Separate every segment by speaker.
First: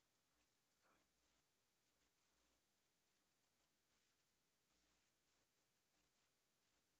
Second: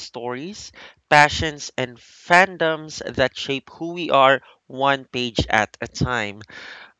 Speaker 1: stories, passions, and fandoms that shape who we are one page at a time.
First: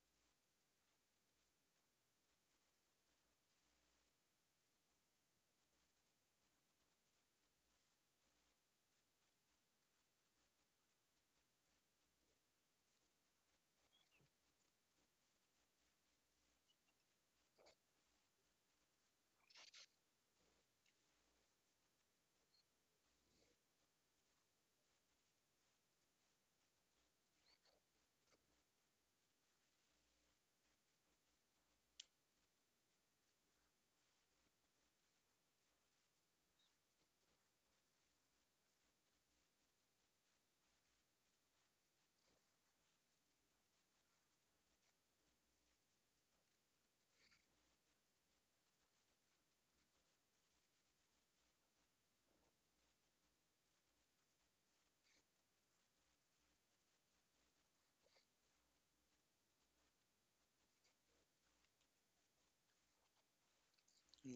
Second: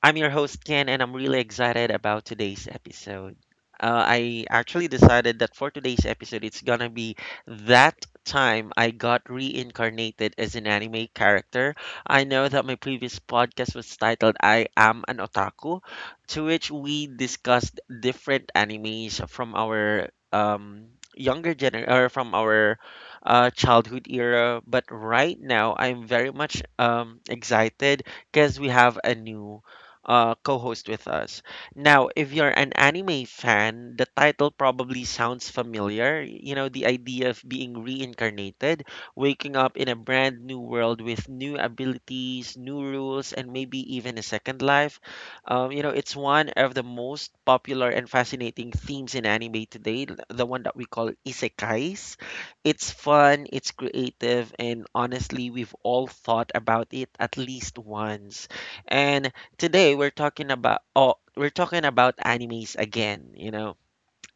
Speaker 1: I'm your host, Ken, and I'm really excited about today's episode. I actually decided that for today's episode, it's gonna be that time I got reincarnated as an anime character. I know that my previous podcast was titled I Am an Otaku, to which we discussed different animes from our younger gener or from our childhood era. But right now, I'm very much excited because we have a new co-host with us. Now, if you're an anime fan, the title probably sounds familiar. You know, the idea of being reincarnated, waking up in a brand new world with new abilities, new rules, and maybe even a second life. It's one of the most popular and fascinating themes in anime today, the one that we call isekais. It's fun, it's creative, and honestly, we've all thought about it at least once. And today we're talking about oh, we're talking about animes again.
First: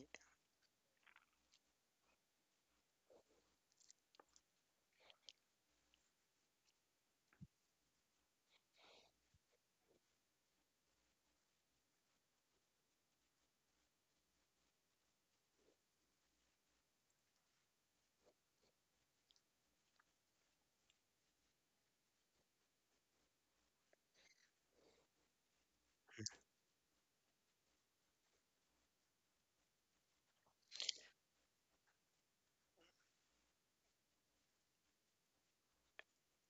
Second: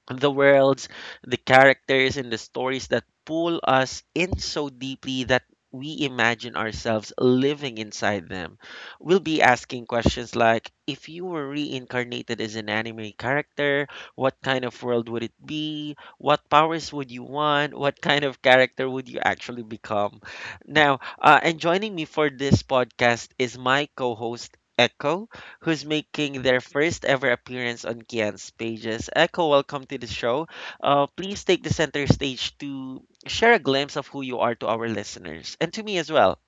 Speaker 1: The worlds, the characters and the stories that pull us in so deeply that we imagine ourselves living inside them. We'll be asking questions like if you were reincarnated as an anime character, what kind of world would it be? What powers would you want? What kind of character would you actually become? Now, and joining me for this podcast is my co host, Echo who's making their first ever appearance on Kian's pages. Echo, welcome to the show. Please take the center stage to share a glimpse of who you are to our listeners and to me as well.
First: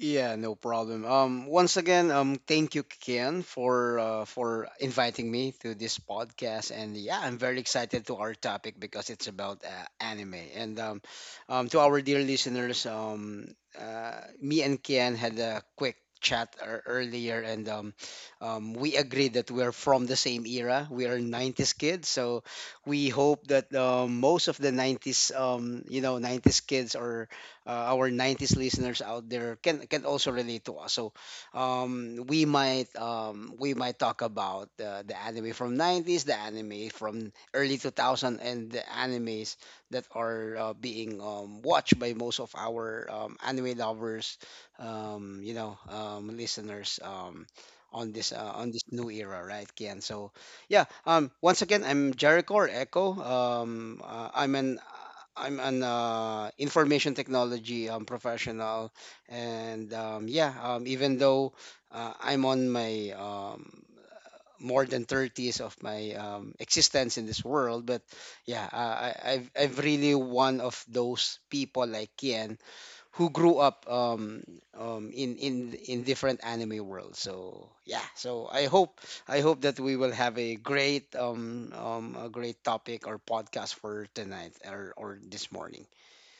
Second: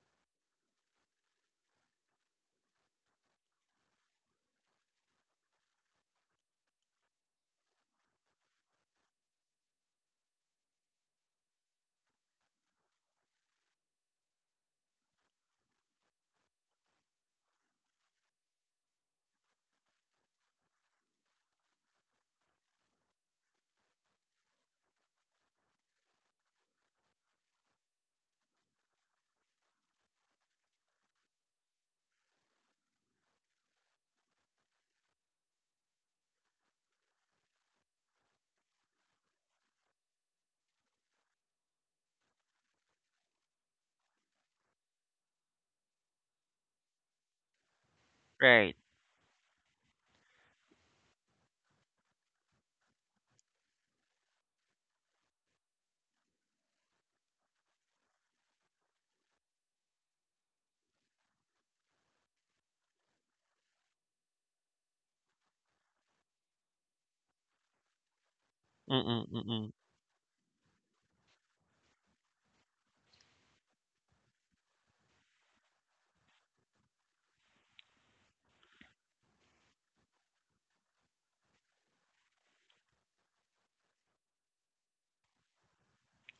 Speaker 2: Yeah, no problem. Once again, thank you, Ken, for inviting me to this podcast. And yeah, I'm very excited to our topic because it's about anime. And To our dear listeners, me and Ken had a quick chat earlier, and we agreed that we are from the same era. We are 90s kids, so we hope that most of the 90s, 90s kids are our 90s listeners out there can also relate to us. So we might talk about the anime from 90s, the anime from early 2000, and the animes that are being watched by most of our anime lovers, listeners. Um, on this uh, on
Speaker 1: Right.
Speaker 2: this new era, right, Kian? So yeah. Once again, I'm Jericho or Echo. I'm an information technology professional, and yeah. Even though I'm on my more than 30s of my existence in this world, but yeah I, I've,
Speaker 1: Mm-mm-mm.
Speaker 2: I've really one of those people like Kian who grew up in different anime worlds. So yeah, so I hope that we will have a great topic or podcast for tonight or this morning.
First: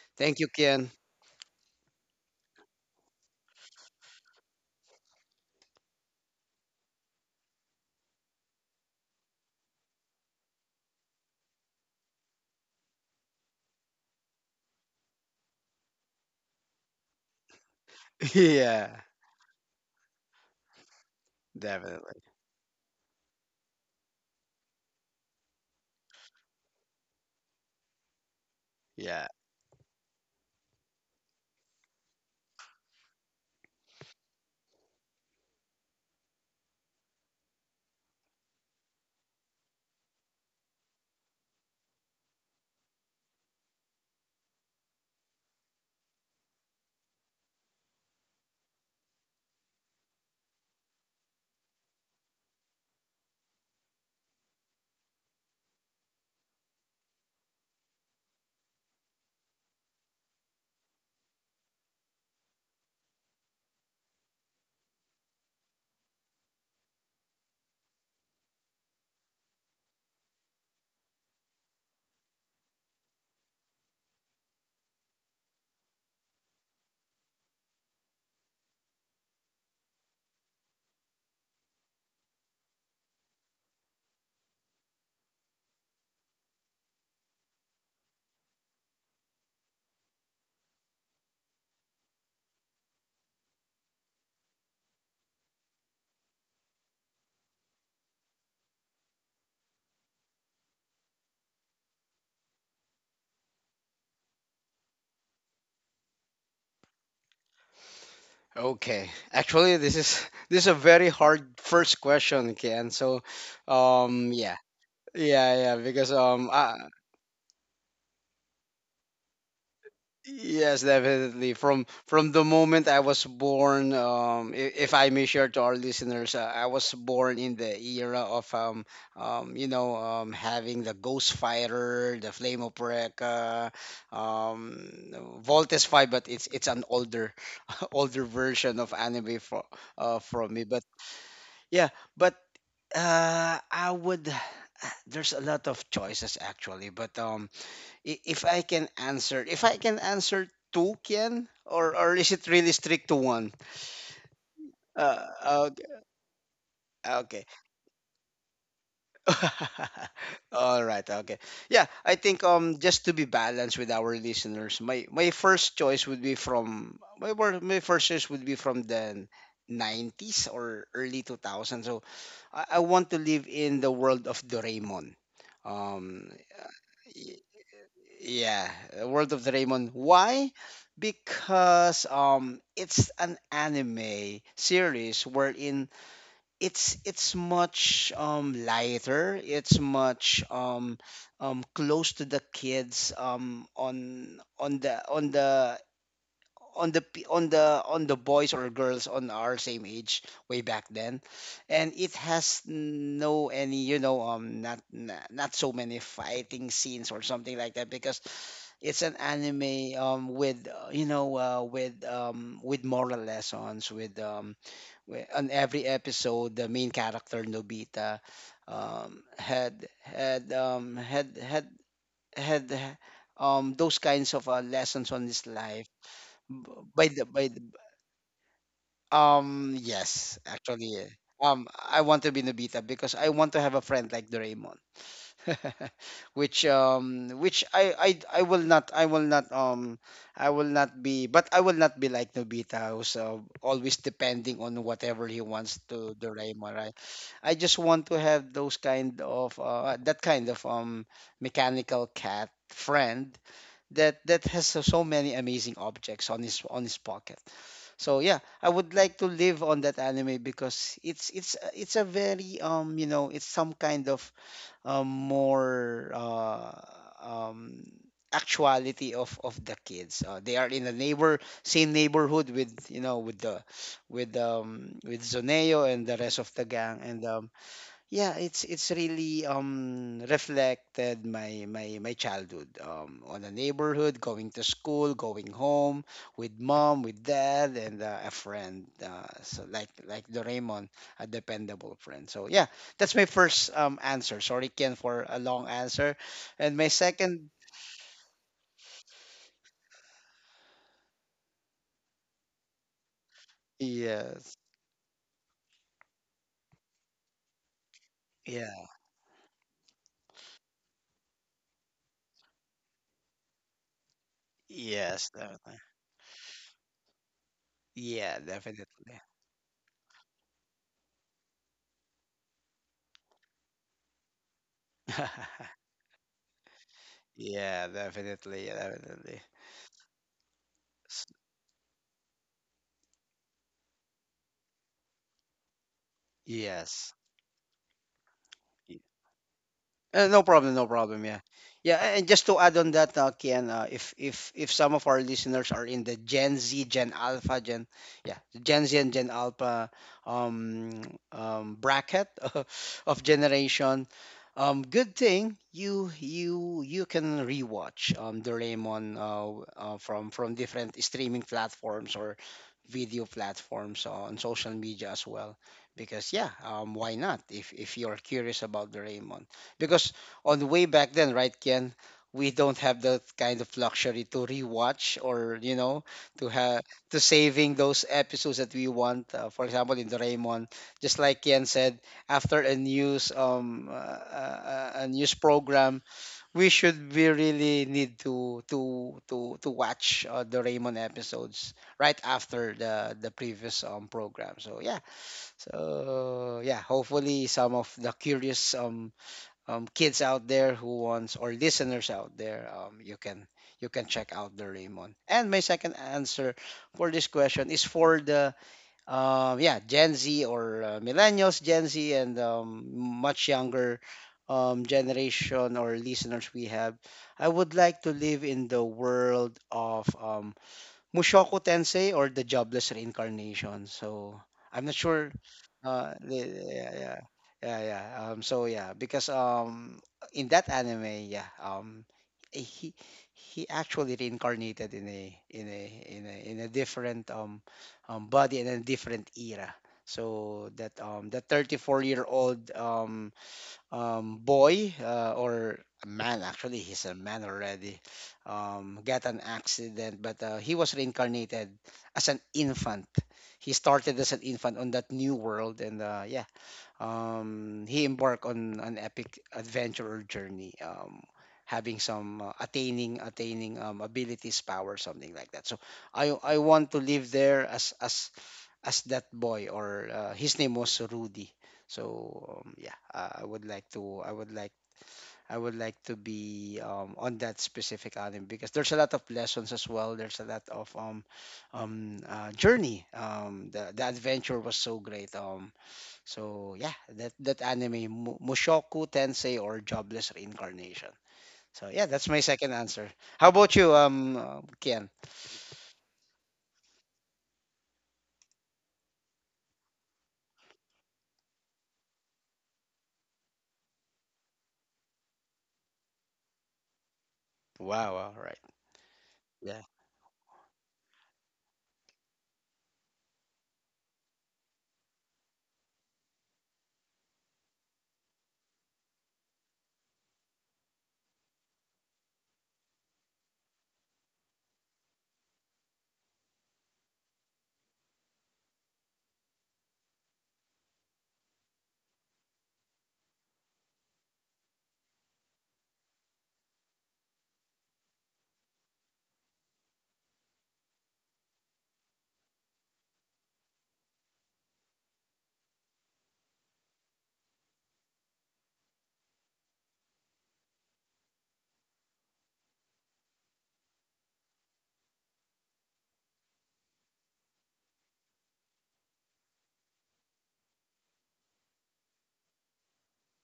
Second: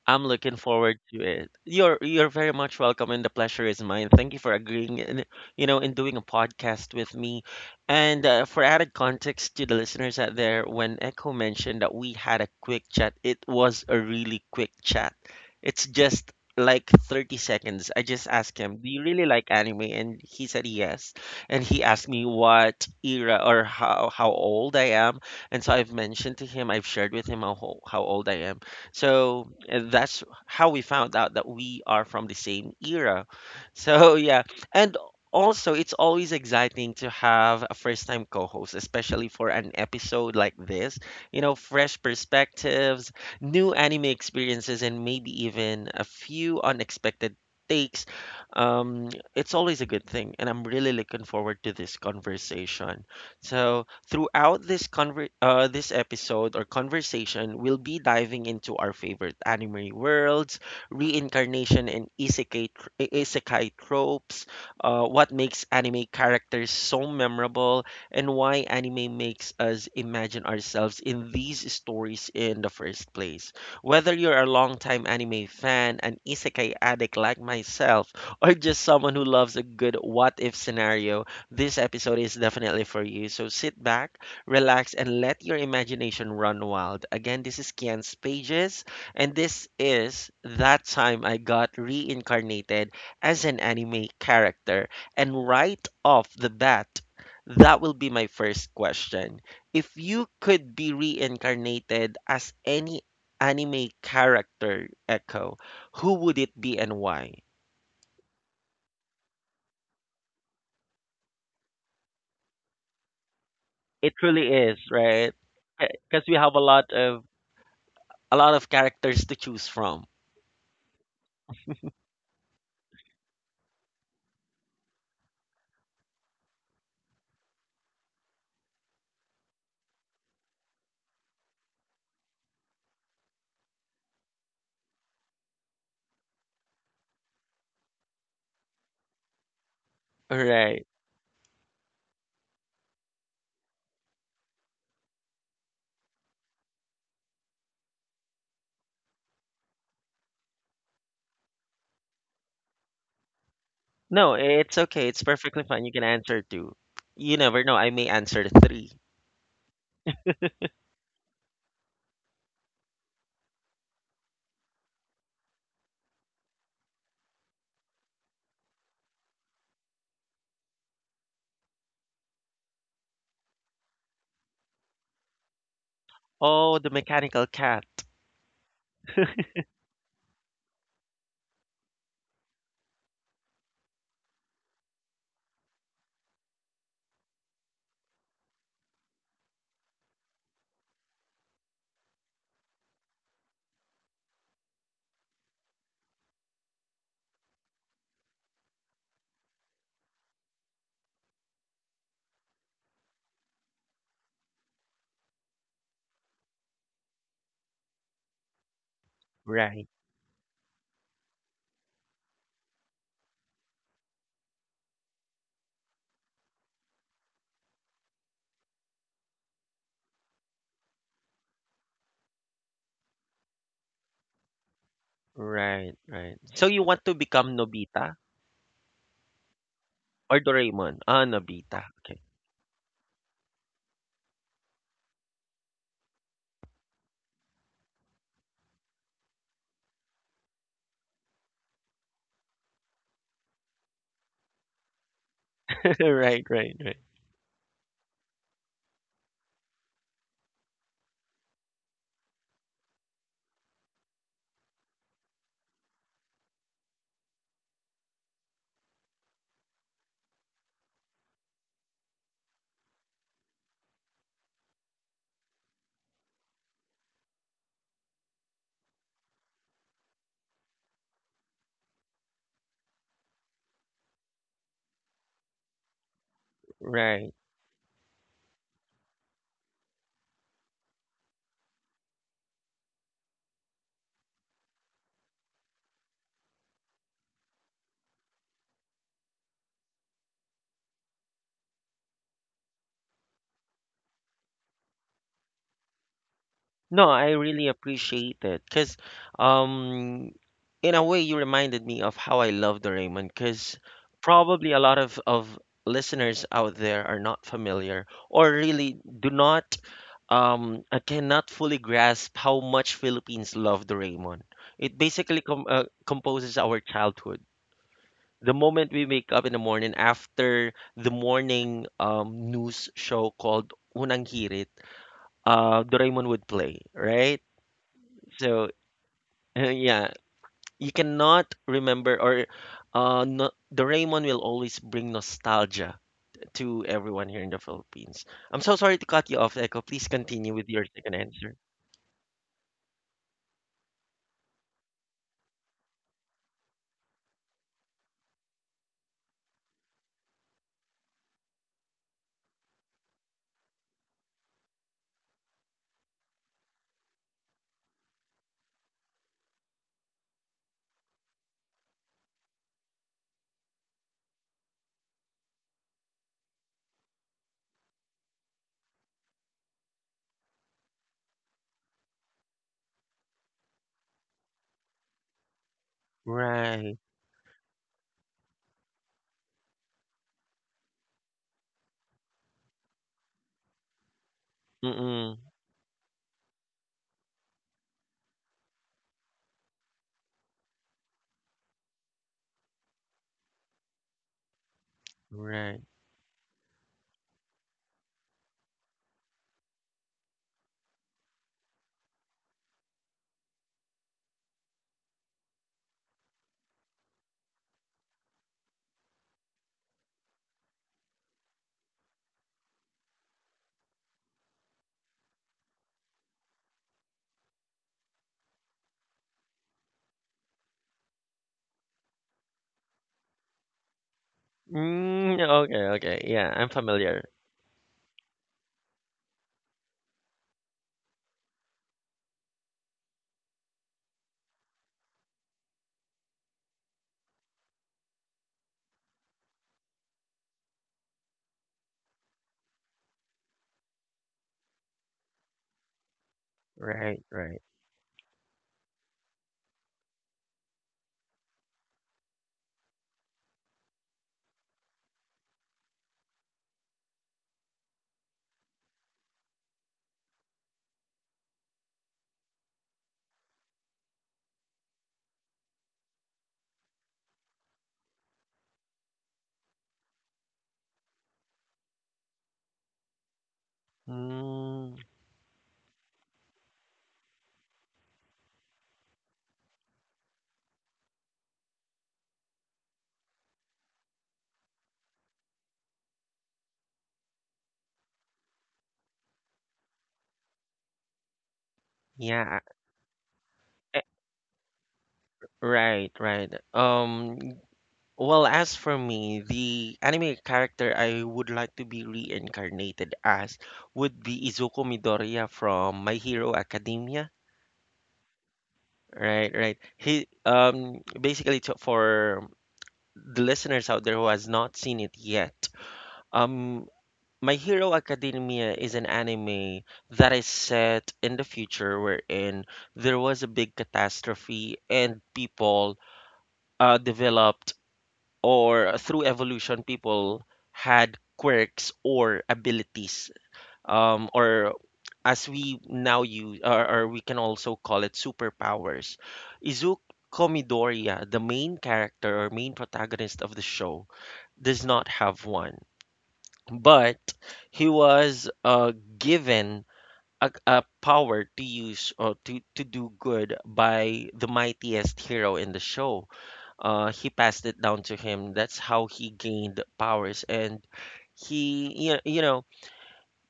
Speaker 1: I'm
Speaker 2: Thank you,
Speaker 1: looking
Speaker 2: Kian.
Speaker 1: forward to it. You're very much welcome, and the pleasure is mine. Thank you for agreeing, in, you know, in doing a podcast with me. And for added context to the listeners out there, when Echo mentioned that we had a quick chat, it was a really quick chat. It's just like 30 seconds. I just asked him, "Do
Speaker 2: Yeah,
Speaker 1: you really like anime?" And he said yes. And he asked
Speaker 2: definitely.
Speaker 1: me what era or how old I am. And so I've mentioned to him, I've shared with him how how old I am
Speaker 2: Yeah.
Speaker 1: so that's how we found out that we are from the same era. So yeah, and also it's always exciting to have a first-time co-host, especially for an episode like this. You know, fresh perspectives, new anime experiences, and maybe even a few unexpected takes. Um, it's always a good thing, and I'm really looking forward to this conversation. So, throughout this this episode or conversation, we'll be diving into our favorite anime worlds, reincarnation and isekai, isekai tropes, what makes anime characters so memorable, and why anime makes us imagine ourselves in these stories in the first place. Whether you're a longtime anime fan, an isekai addict like myself, or just someone who loves a good what if scenario, this episode is definitely for you, so sit back, relax, and let your imagination run wild. Again, this is Kian's Pages, and this is That Time I Got Reincarnated as an Anime Character. And right off the bat, that will be my first question. If you could be reincarnated as any anime character, Echo, who would it be and why?
Speaker 2: Okay. Actually, this is this is a very hard first question, Kian. So,
Speaker 1: It truly
Speaker 2: yeah.
Speaker 1: is, right?
Speaker 2: Yeah, yeah, because
Speaker 1: because we have
Speaker 2: um, I,
Speaker 1: a lot of characters to choose from.
Speaker 2: Yes, definitely. From the moment I was born, if I may share to our listeners, I was born in the era of having the Ghost Fighter, the Flame of Recca, um, Voltes Five, but it's an older older version of anime from me.
Speaker 1: Right.
Speaker 2: But, yeah, but I would. There's a lot of choices, actually, but if I can answer two, Kian, or is it really strict to one?
Speaker 1: No, it's okay. It's perfectly fine.
Speaker 2: Okay,
Speaker 1: You can answer two. You
Speaker 2: okay.
Speaker 1: never know. I may answer three.
Speaker 2: All right, okay. Yeah, I think just to be balanced with our listeners, my first choice would be from my wor- my first choice would be from the 90s or early 2000. So I want to live in the world of Doraemon. Um,
Speaker 1: Oh, the mechanical cat.
Speaker 2: Yeah, world of Draymond. Why? Because it's an anime series wherein it's much lighter. It's much close to the kids on the on the on the pe- on the boys or girls on our same age way back then, and it has no any, not so many fighting scenes or something like that, because it's an
Speaker 1: Right,
Speaker 2: anime with moral lessons, on every episode the main character Nobita um had had um had had had h- those kinds of lessons on his life
Speaker 1: right, right. So you
Speaker 2: B-
Speaker 1: want
Speaker 2: by
Speaker 1: to
Speaker 2: the by
Speaker 1: become
Speaker 2: the,
Speaker 1: Nobita
Speaker 2: yes,
Speaker 1: or
Speaker 2: actually
Speaker 1: Doraemon?
Speaker 2: eh.
Speaker 1: Ah,
Speaker 2: Um.
Speaker 1: Nobita.
Speaker 2: I
Speaker 1: Okay.
Speaker 2: want to be Nobita because I want to have a friend like Doraemon. Which I will not, I will not be but I will not be like Nobita, who's always depending on whatever he wants to
Speaker 1: Right, right,
Speaker 2: Doraemon,
Speaker 1: right,
Speaker 2: right? I just want to have those kind of mechanical cat friend, that has so many amazing objects on his pocket. So yeah, I would like to live on that anime, because it's a very, it's some kind of more, um, actuality of the kids. They are in the neighbor same neighborhood with you know with the with Zoneo and the rest of the gang, and
Speaker 1: right.
Speaker 2: yeah, it's really reflected my childhood on a neighborhood, going to school, going home with mom, with dad, and a friend. So, like Doraemon, a dependable friend. So yeah, that's my first answer. Sorry, Ken, for a long answer. And my
Speaker 1: No, I
Speaker 2: second...
Speaker 1: really appreciate it because, um, in a way, you reminded me of how I love Doraemon because
Speaker 2: Yes,
Speaker 1: probably a lot of listeners out there are not familiar or
Speaker 2: yeah,
Speaker 1: really do not, cannot fully grasp how much Philippines love Doraemon. It
Speaker 2: yes,
Speaker 1: basically
Speaker 2: definitely.
Speaker 1: composes our childhood.
Speaker 2: Yeah,
Speaker 1: The
Speaker 2: definitely.
Speaker 1: moment we wake up in the morning after the morning news show called Unang Hirit, Doraemon would play, right?
Speaker 2: Yeah, definitely,
Speaker 1: So
Speaker 2: definitely.
Speaker 1: yeah, you
Speaker 2: S-
Speaker 1: cannot remember or no, Doraemon will always bring nostalgia to
Speaker 2: yes.
Speaker 1: everyone here in the Philippines. I'm so sorry to cut you off, Echo. Please
Speaker 2: No
Speaker 1: continue with
Speaker 2: problem,
Speaker 1: your
Speaker 2: no
Speaker 1: second
Speaker 2: problem. Yeah,
Speaker 1: answer.
Speaker 2: yeah. And just to add on that, Kian, if some of our listeners are in the Gen Z, Gen Alpha, yeah, Gen Z and Gen Alpha um, bracket of generation, good thing you can rewatch Doraemon, from different streaming platforms or video platforms on social media as well. Because, yeah, why not? If you're curious about Doraemon, because on the way back then, right, Ken, we don't have that kind of luxury to rewatch, or to have
Speaker 1: Right.
Speaker 2: to saving those episodes that we want. For example, in Doraemon, just like Ken said, after a news
Speaker 1: Mm-mm.
Speaker 2: program, we really need to watch Doraemon episodes right after the previous program. So yeah,
Speaker 1: Right.
Speaker 2: so yeah, hopefully some of the curious kids out there, who wants, or listeners out there, you can check out the Raymond. And my second answer for this question is for the yeah, Gen Z or millennials, Gen Z, and much younger generation or listeners we have. I would like to live in the world of Mushoku Tensei or The Jobless Reincarnation. So, I'm not sure.
Speaker 1: Mm, okay, okay. Yeah, I'm
Speaker 2: Yeah,
Speaker 1: familiar.
Speaker 2: yeah, yeah, yeah. So yeah, because in that anime, yeah, he he actually reincarnated in a different, body and a different era. So that, the 34-year-old, boy, or a man, actually, he's a
Speaker 1: Right,
Speaker 2: man
Speaker 1: right.
Speaker 2: already, got an accident, but he was reincarnated as an infant. He started as an infant on that new world, and yeah, he embarked on an epic adventure or journey, having some attaining abilities, power, something like that. So I want to live there as as that boy, or his name was Rudy. So, yeah, I would like to,
Speaker 1: Mm,
Speaker 2: I would like to be, on that specific anime because there's a lot of lessons as well. There's a lot of, journey. The adventure was so great. So yeah, that anime, Mushoku Tensei or Jobless Reincarnation. So yeah, that's my
Speaker 1: yeah. I-
Speaker 2: second answer. How about you, Kian?
Speaker 1: Right, right. Well, as for me, the anime character I would like to be reincarnated as would be Izuku Midoriya from My Hero Academia.
Speaker 2: Wow, all right.
Speaker 1: Right, right.
Speaker 2: Yeah,
Speaker 1: He basically to, for the listeners out there who has not seen it yet, um My Hero Academia is an anime that is set in the future wherein there was a big catastrophe and people developed or through evolution, people had quirks or abilities, or as we now use, or we can also call it superpowers. Izuku Midoriya, the main character or main protagonist of the show, does not have one, but he was given a power to use or to do good by the mightiest hero in the show he passed it down to him. That's how he gained powers. And he,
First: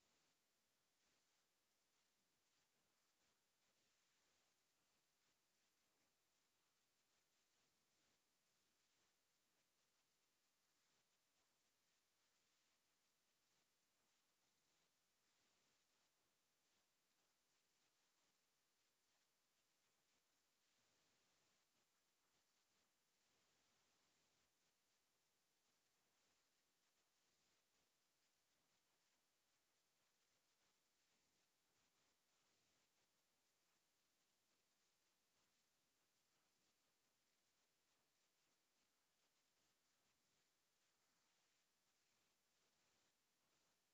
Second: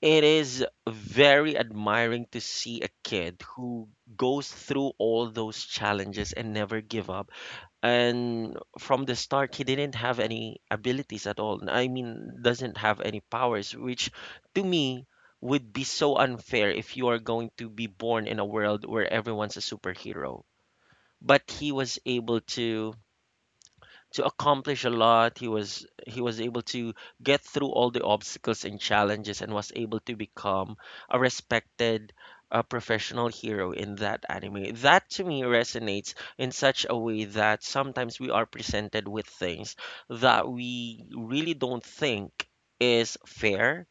Speaker 1: it is very admiring to see a kid who goes through all those challenges and never give up. And from the start, he didn't have any abilities at all. I mean, doesn't have any powers, which to me would be so unfair if you are going to be born in a world where everyone's a superhero. But he was able to accomplish a lot. He was able to get through all the obstacles and challenges and was able to become a respected professional hero in that anime. That to me resonates in such a way that sometimes we are presented with things that we really don't think is fair,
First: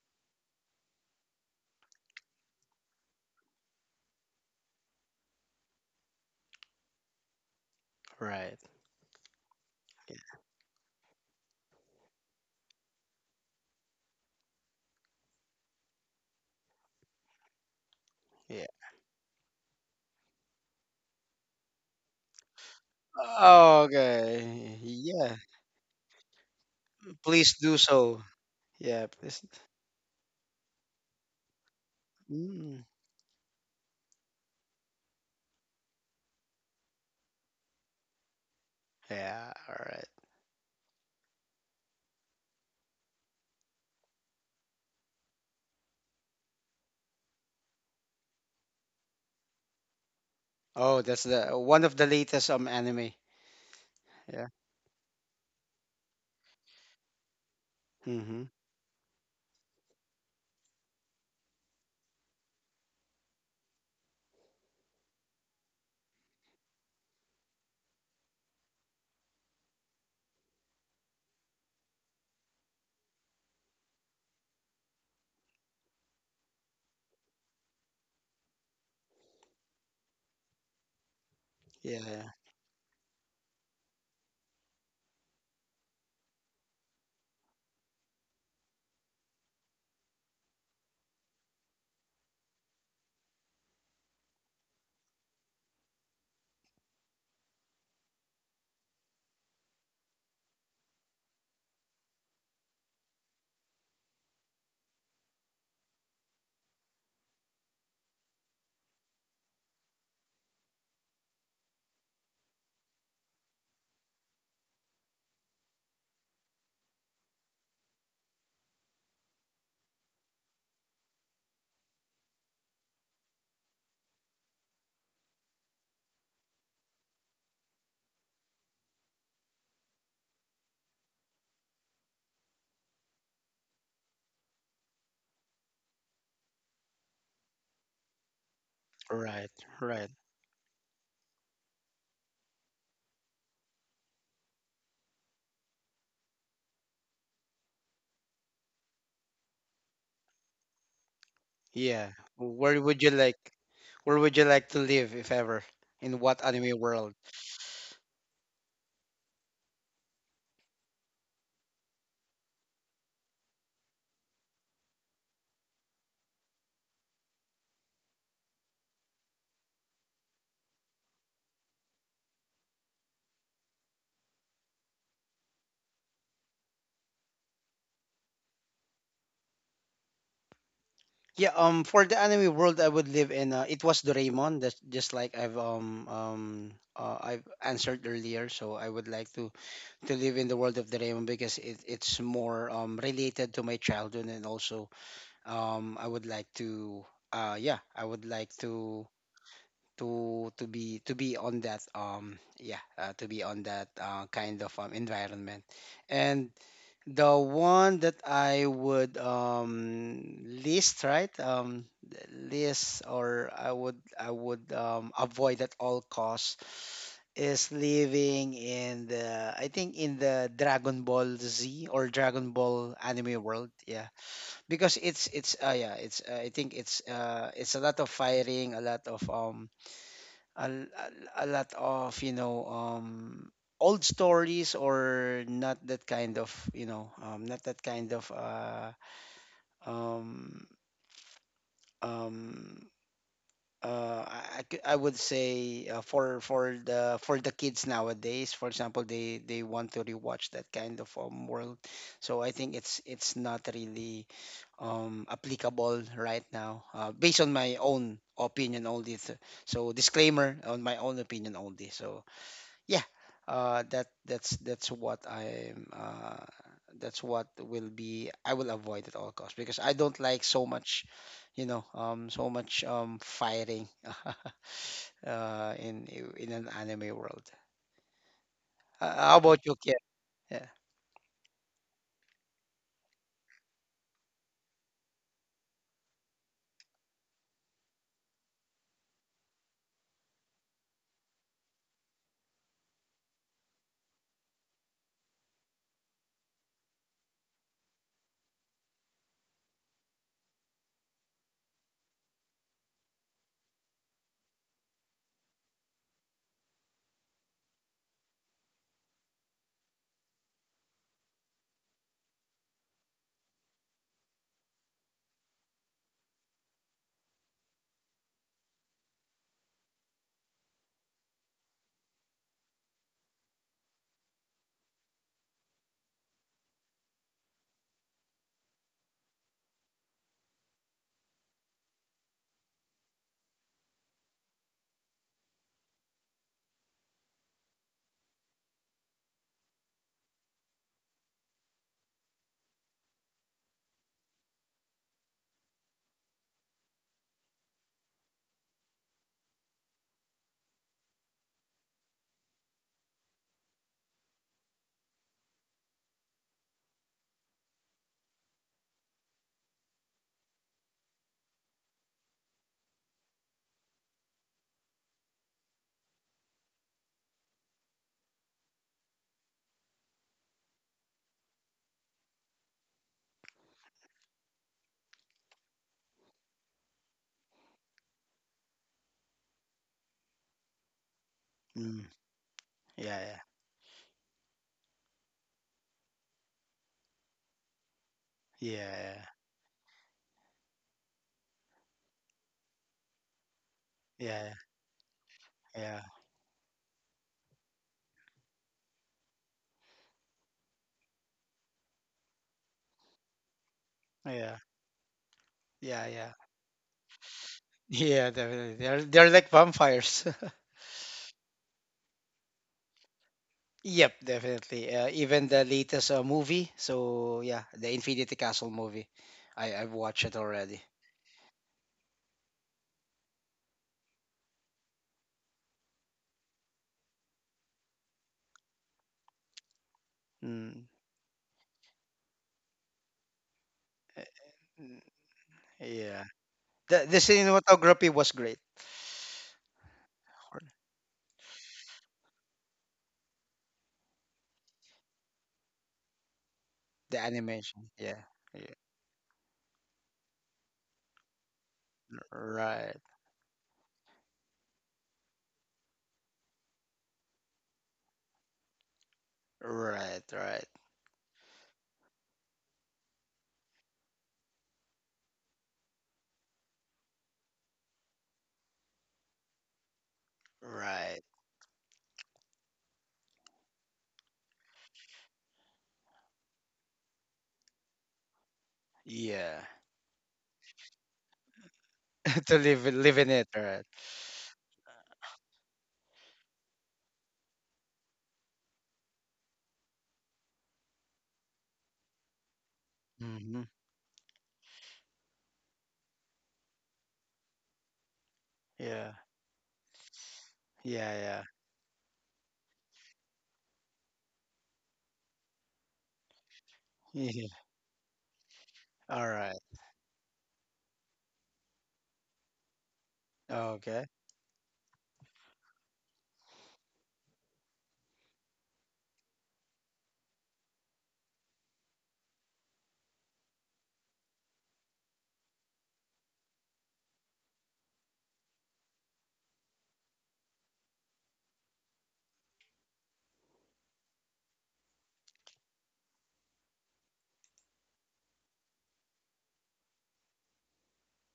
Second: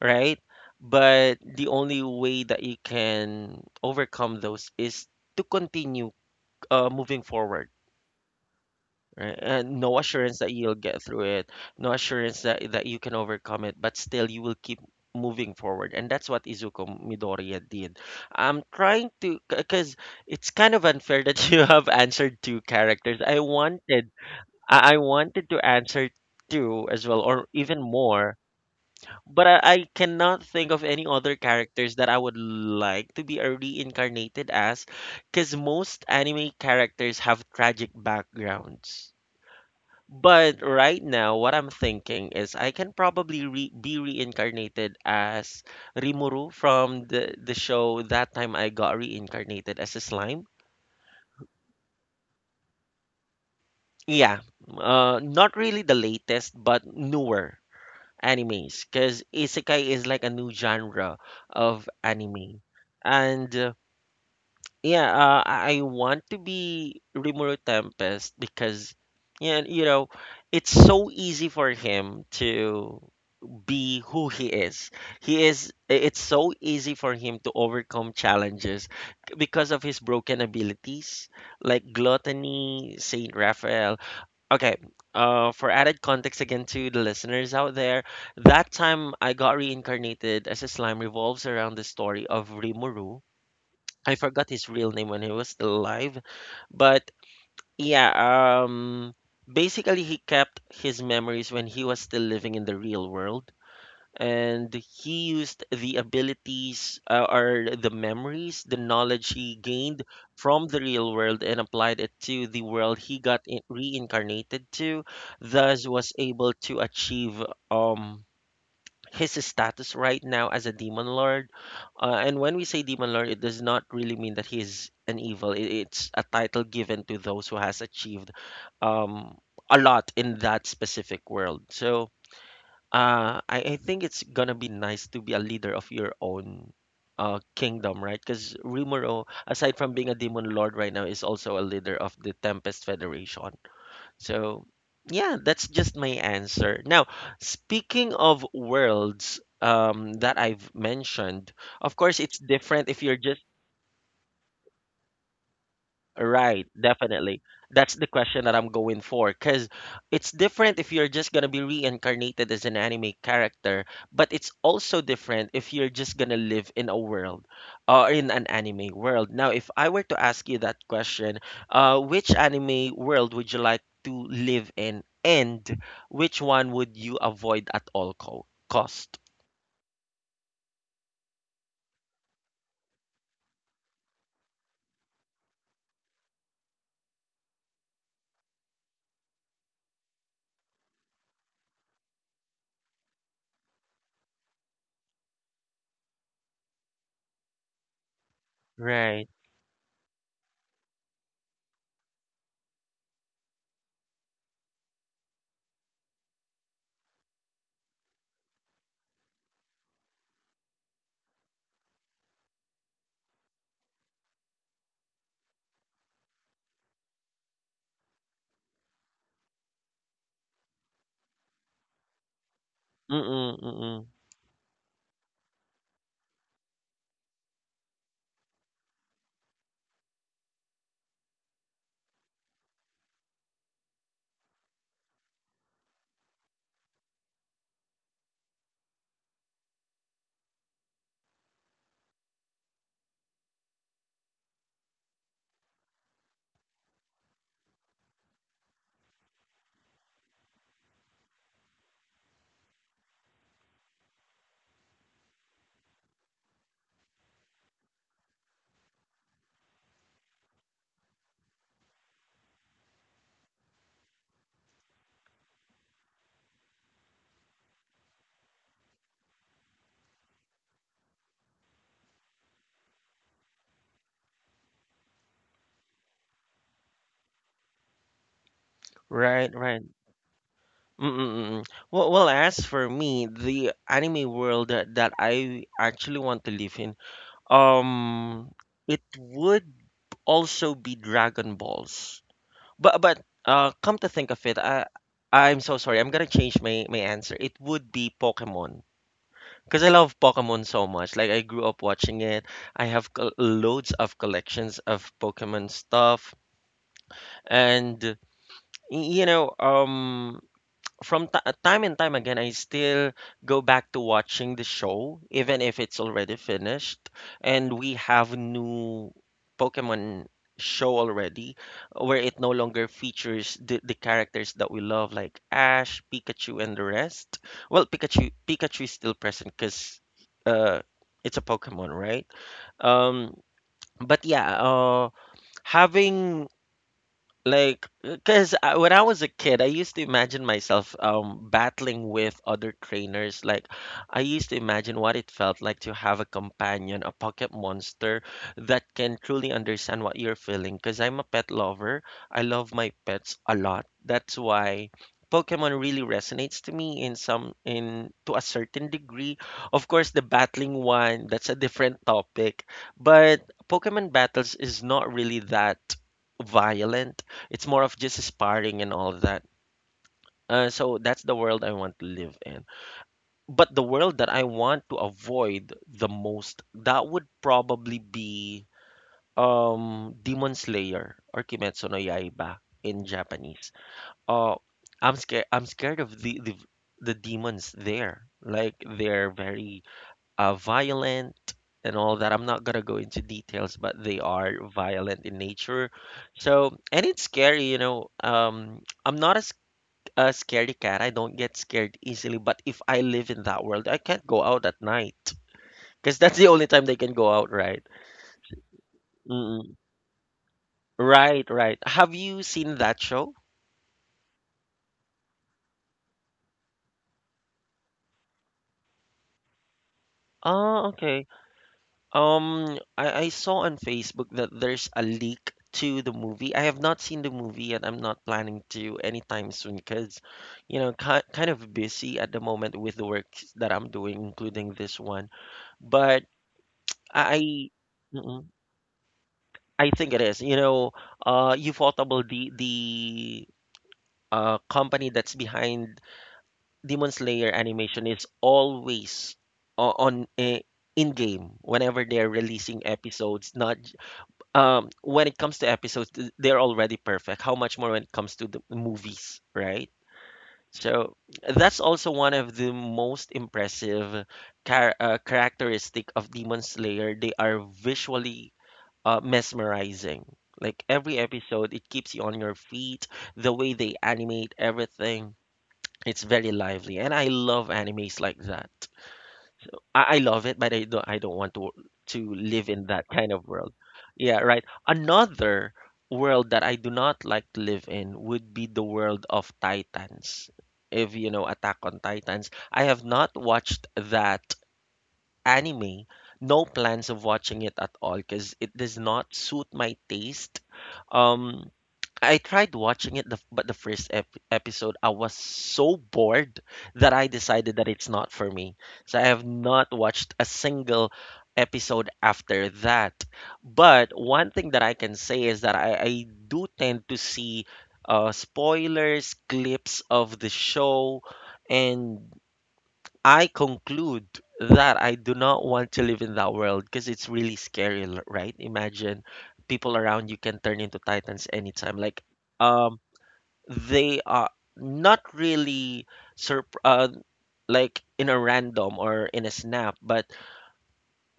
Speaker 1: right? But the only way that you can overcome those is to continue moving forward
Speaker 2: right.
Speaker 1: right? And no assurance that you'll get through it, no assurance that you can overcome it, but still you will keep moving forward. And that's what Izuku Midoriya did. I'm
Speaker 2: Yeah.
Speaker 1: trying to, because it's kind of unfair that you have answered two characters.
Speaker 2: Oh, okay.
Speaker 1: I
Speaker 2: Yeah.
Speaker 1: wanted to answer two as well, or
Speaker 2: Please do
Speaker 1: even
Speaker 2: so.
Speaker 1: more.
Speaker 2: Yeah, please.
Speaker 1: But I cannot think of any other characters that I would
Speaker 2: Mm.
Speaker 1: like to be reincarnated as, because most anime characters have tragic backgrounds
Speaker 2: Yeah, all right.
Speaker 1: but right now, what I'm thinking is I can probably re be reincarnated as Rimuru from the show That Time I Got Reincarnated as a Slime.
Speaker 2: Oh, that's the one of the latest anime.
Speaker 1: Yeah,
Speaker 2: Yeah.
Speaker 1: not really the latest, but newer
Speaker 2: Mm-hmm.
Speaker 1: animes, because isekai is like a new genre of anime. And yeah, I want to be Rimuru Tempest because, yeah, you know, it's so easy for him to. Be who he is. He is it's so easy for him to overcome challenges because of his broken abilities like
Speaker 2: Yeah.
Speaker 1: gluttony, Saint Raphael. Okay, for added context again to the listeners out there, that time I got reincarnated as a slime revolves around the story of Rimuru. I forgot his real name when he was still alive, but yeah, um basically he kept his memories when he was still living in the real world and he used the abilities or the memories, the knowledge he gained from the real world and applied it to the world he got reincarnated to, thus was able to achieve um his status right now as a demon lord. And when we say demon lord, it does not really mean that he is an evil. It's a title given to those who has achieved um a lot in that specific world. So I think it's gonna be nice to be a leader of your own kingdom, right? Because Rimuro,
Speaker 2: Right.
Speaker 1: aside from
Speaker 2: Right.
Speaker 1: being a demon lord right now, is also a leader of the Tempest Federation. So yeah, that's just my answer. Now, speaking of worlds that I've mentioned, of
Speaker 2: Yeah.
Speaker 1: course it's
Speaker 2: Where
Speaker 1: different
Speaker 2: would
Speaker 1: if
Speaker 2: you
Speaker 1: you're just
Speaker 2: like where would you like to live if ever? In what
Speaker 1: Right,
Speaker 2: anime world?
Speaker 1: definitely. That's the question that I'm going for because it's different if you're just gonna be reincarnated as an anime character, but it's also different if you're just gonna live in a world or in an anime world. Now, if I were to ask you that question, which anime world would you like to live in, and which one would you avoid at all co cost?
Speaker 2: Yeah, for the anime world I would live in, it was Doraemon. That's just like I've answered earlier. So I would like to live in the world of Doraemon, because it's more related to my childhood, and also I would like to, yeah I would like to,
Speaker 1: Right.
Speaker 2: be to be on that, to be on that, kind of environment. And the one that I would list, right? List, or I would, I would avoid at all costs, is living in the, I think, in the Dragon Ball Z or Dragon Ball anime
Speaker 1: Mm-mm,
Speaker 2: world, yeah.
Speaker 1: mm-mm.
Speaker 2: Because it's yeah, it's, I think it's, it's a lot of firing, a lot of, a, a, a lot of, old stories, or not that kind of, not that kind of, um um I would say, for the for the kids nowadays, for example, they want to rewatch that kind of world, so I think it's not really applicable right now, based on my own opinion only. So, disclaimer, on my own opinion only. So, yeah, that that's what I'm, that's what will be, I will avoid at all costs, because I don't like so much, so much fighting. uh in in an anime world. How
Speaker 1: Right,
Speaker 2: about you,
Speaker 1: right.
Speaker 2: Kian? Yeah.
Speaker 1: Mm, mm, mm. Well, as for me, the anime world that I actually want to live in, um, it would also be Dragon Balls. But come to think of it, I I'm so sorry. I'm gonna change my answer. It would be Pokemon, because I love Pokemon so much. Like, I grew up watching it. I have loads of collections of Pokemon stuff. And, y- you know, um, from time and time again, I still go back to watching the show, even if it's already finished. And we have new Pokemon show already, where it no longer features the characters that we love, like Ash, Pikachu, and the rest. Well, Pikachu is still present because uh, it's a Pokemon, right? Um, but yeah, having like, because when I was a kid, I used to imagine myself battling with other trainers. Like, I used to imagine what it felt like to have a companion, a pocket monster that can truly understand what you're feeling. Because I'm a pet lover, I love my pets a lot. That's why Pokemon really resonates to me in some in to a certain degree. Of course, the battling one, that's a different topic, but Pokemon battles is not really that violent. It's more of just sparring and all that. So that's the world I want to live in. But the world that I want to avoid the most, that would probably be Demon Slayer, or Kimetsu no
Speaker 2: Mm,
Speaker 1: Yaiba in
Speaker 2: yeah, yeah,
Speaker 1: Japanese. Uh, I'm scared. I'm scared of the demons there. Like,
Speaker 2: yeah,
Speaker 1: they're very violent and all that. I'm not gonna go into details, but they
Speaker 2: yeah, yeah,
Speaker 1: are violent in nature.
Speaker 2: yeah,
Speaker 1: So, and it's scary, you know. I'm not as a scaredy cat. I don't get scared easily, but if I live in that world, I can't go
Speaker 2: yeah,
Speaker 1: out at night,
Speaker 2: yeah.
Speaker 1: because
Speaker 2: Yeah.
Speaker 1: that's the only time they can go out, right?
Speaker 2: Yeah, definitely. They're like
Speaker 1: Mm-mm.
Speaker 2: vampires.
Speaker 1: Right, right. Have you seen that show?
Speaker 2: Yep, definitely. Even the latest movie. So yeah, the Infinity Castle movie. I've watched it already.
Speaker 1: Oh, okay. I, saw on Facebook that there's a leak to the movie. I have not seen the movie and I'm not planning to anytime soon because, you
Speaker 2: Mm,
Speaker 1: know, ki kind of busy at the moment with the work that I'm doing, including this
Speaker 2: mm,
Speaker 1: one.
Speaker 2: yeah,
Speaker 1: But
Speaker 2: the
Speaker 1: I,
Speaker 2: cinematography was
Speaker 1: I
Speaker 2: great.
Speaker 1: I think it is. You
Speaker 2: Or
Speaker 1: know, Ufotable, the company that's behind Demon
Speaker 2: the
Speaker 1: Slayer
Speaker 2: animation.
Speaker 1: animation,
Speaker 2: Yeah,
Speaker 1: is
Speaker 2: yeah.
Speaker 1: always o- on eh, in game whenever they're releasing
Speaker 2: Right.
Speaker 1: episodes. Not j- When it comes to episodes, they're already perfect. How much more when it comes to the movies, right?
Speaker 2: Right. Right.
Speaker 1: So that's also one of the most impressive characteristic of Demon Slayer. They are visually mesmerizing. Like, every
Speaker 2: Right.
Speaker 1: episode, it keeps you on your feet. The way they animate everything, it's very lively, and I love animes like that.
Speaker 2: Yeah.
Speaker 1: So I, love it, but I don't. I don't want to
Speaker 2: to
Speaker 1: live in
Speaker 2: live
Speaker 1: that
Speaker 2: live
Speaker 1: kind
Speaker 2: in
Speaker 1: of
Speaker 2: it.
Speaker 1: world.
Speaker 2: Right.
Speaker 1: Yeah, right. Another world that I do not like to live in would be the world of Titans. If you know Attack on Titans, I have not
Speaker 2: Mm-hmm.
Speaker 1: watched that anime. No plans of watching it at all because it does
Speaker 2: Yeah.
Speaker 1: not suit my taste.
Speaker 2: Yeah.
Speaker 1: Um, I tried watching it, but the episode, I was so bored that I
Speaker 2: Yeah. Yeah.
Speaker 1: decided that it's not for me. So I
Speaker 2: All
Speaker 1: have
Speaker 2: right.
Speaker 1: not watched a single episode after that. But
Speaker 2: Okay.
Speaker 1: one thing that I can say is that I, do tend to see spoilers, clips of the show, and I conclude that I do not want to live in that world because it's really scary, right? Imagine people around you can turn into titans anytime. Like, um, they are not really sur like in a random or in a snap, but